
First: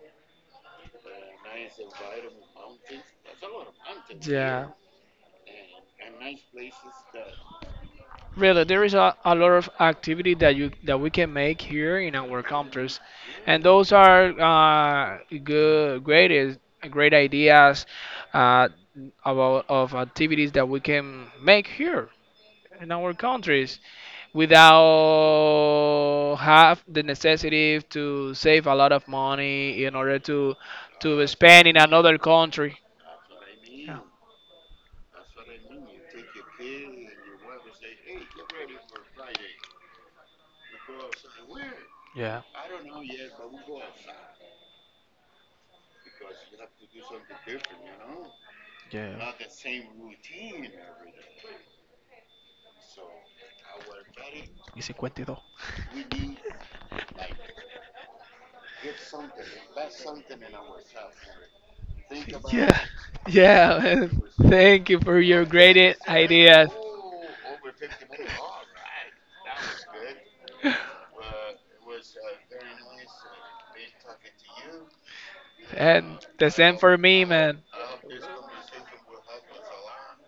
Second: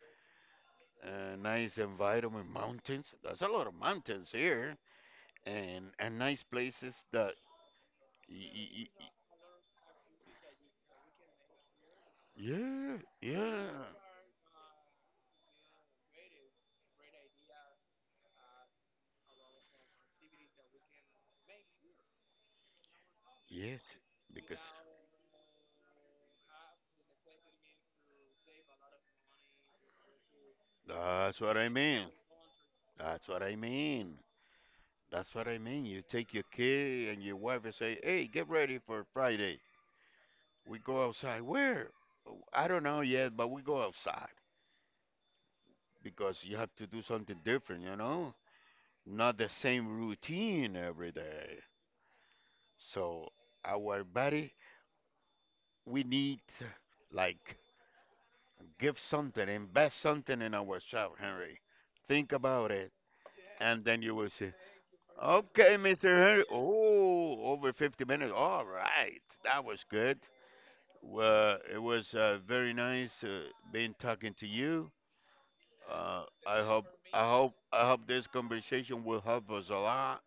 Speaker 1: nice environment, mountains. There's a lot of mountains
Speaker 2: Yeah.
Speaker 1: here, and nice places that y-
Speaker 2: Really, there
Speaker 1: y-
Speaker 2: is
Speaker 1: y-
Speaker 2: a lot of activity that you that we can make here in our country.
Speaker 1: yeah,
Speaker 2: And
Speaker 1: yeah,
Speaker 2: those are good, great, great ideas uh, about of activities that we can make here in our
Speaker 1: yes,
Speaker 2: countries
Speaker 1: because
Speaker 2: without have the necessity to save a lot of money in order to
Speaker 1: that's what I
Speaker 2: spend in
Speaker 1: mean.
Speaker 2: another country.
Speaker 1: That's what I
Speaker 2: Yeah,
Speaker 1: mean. That's what I mean. You take your kid and your wife and say, "Hey, get ready for Friday. We go outside. Where?
Speaker 2: yeah,
Speaker 1: Oh, I don't know yet, but we go outside because you have to do something different, you know?
Speaker 2: yeah.
Speaker 1: Not the same routine every day. So our body,
Speaker 2: Y 52.
Speaker 1: we need like give something, invest something in ourselves, Henry. Think about
Speaker 2: Yeah,
Speaker 1: it,
Speaker 2: [LAUGHS] yeah.
Speaker 1: and then you
Speaker 2: Man.
Speaker 1: will see.
Speaker 2: Thank you for your
Speaker 1: Okay,
Speaker 2: great
Speaker 1: Mr. Henry.
Speaker 2: ideas.
Speaker 1: Oh, over 50 minutes. All right, that was good. Well, it was very nice being talking to you. Uh,
Speaker 2: And the
Speaker 1: I
Speaker 2: same
Speaker 1: hope,
Speaker 2: for me, man.
Speaker 1: I hope this conversation will help us a lot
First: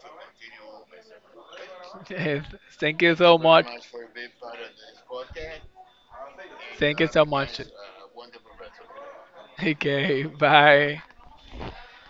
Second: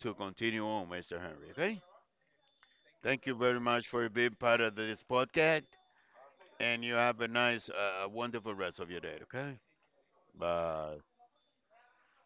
Speaker 1: to continue on, Mr. Henry. Okay.
Speaker 2: [LAUGHS] Thank you
Speaker 1: Thank you
Speaker 2: so
Speaker 1: very
Speaker 2: much.
Speaker 1: much for being part of this podcast, and you
Speaker 2: Thank you
Speaker 1: have
Speaker 2: so
Speaker 1: a
Speaker 2: much.
Speaker 1: nice,
Speaker 2: [LAUGHS]
Speaker 1: wonderful rest of your day. Okay.
Speaker 2: Okay,
Speaker 1: Bye.
Speaker 2: bye.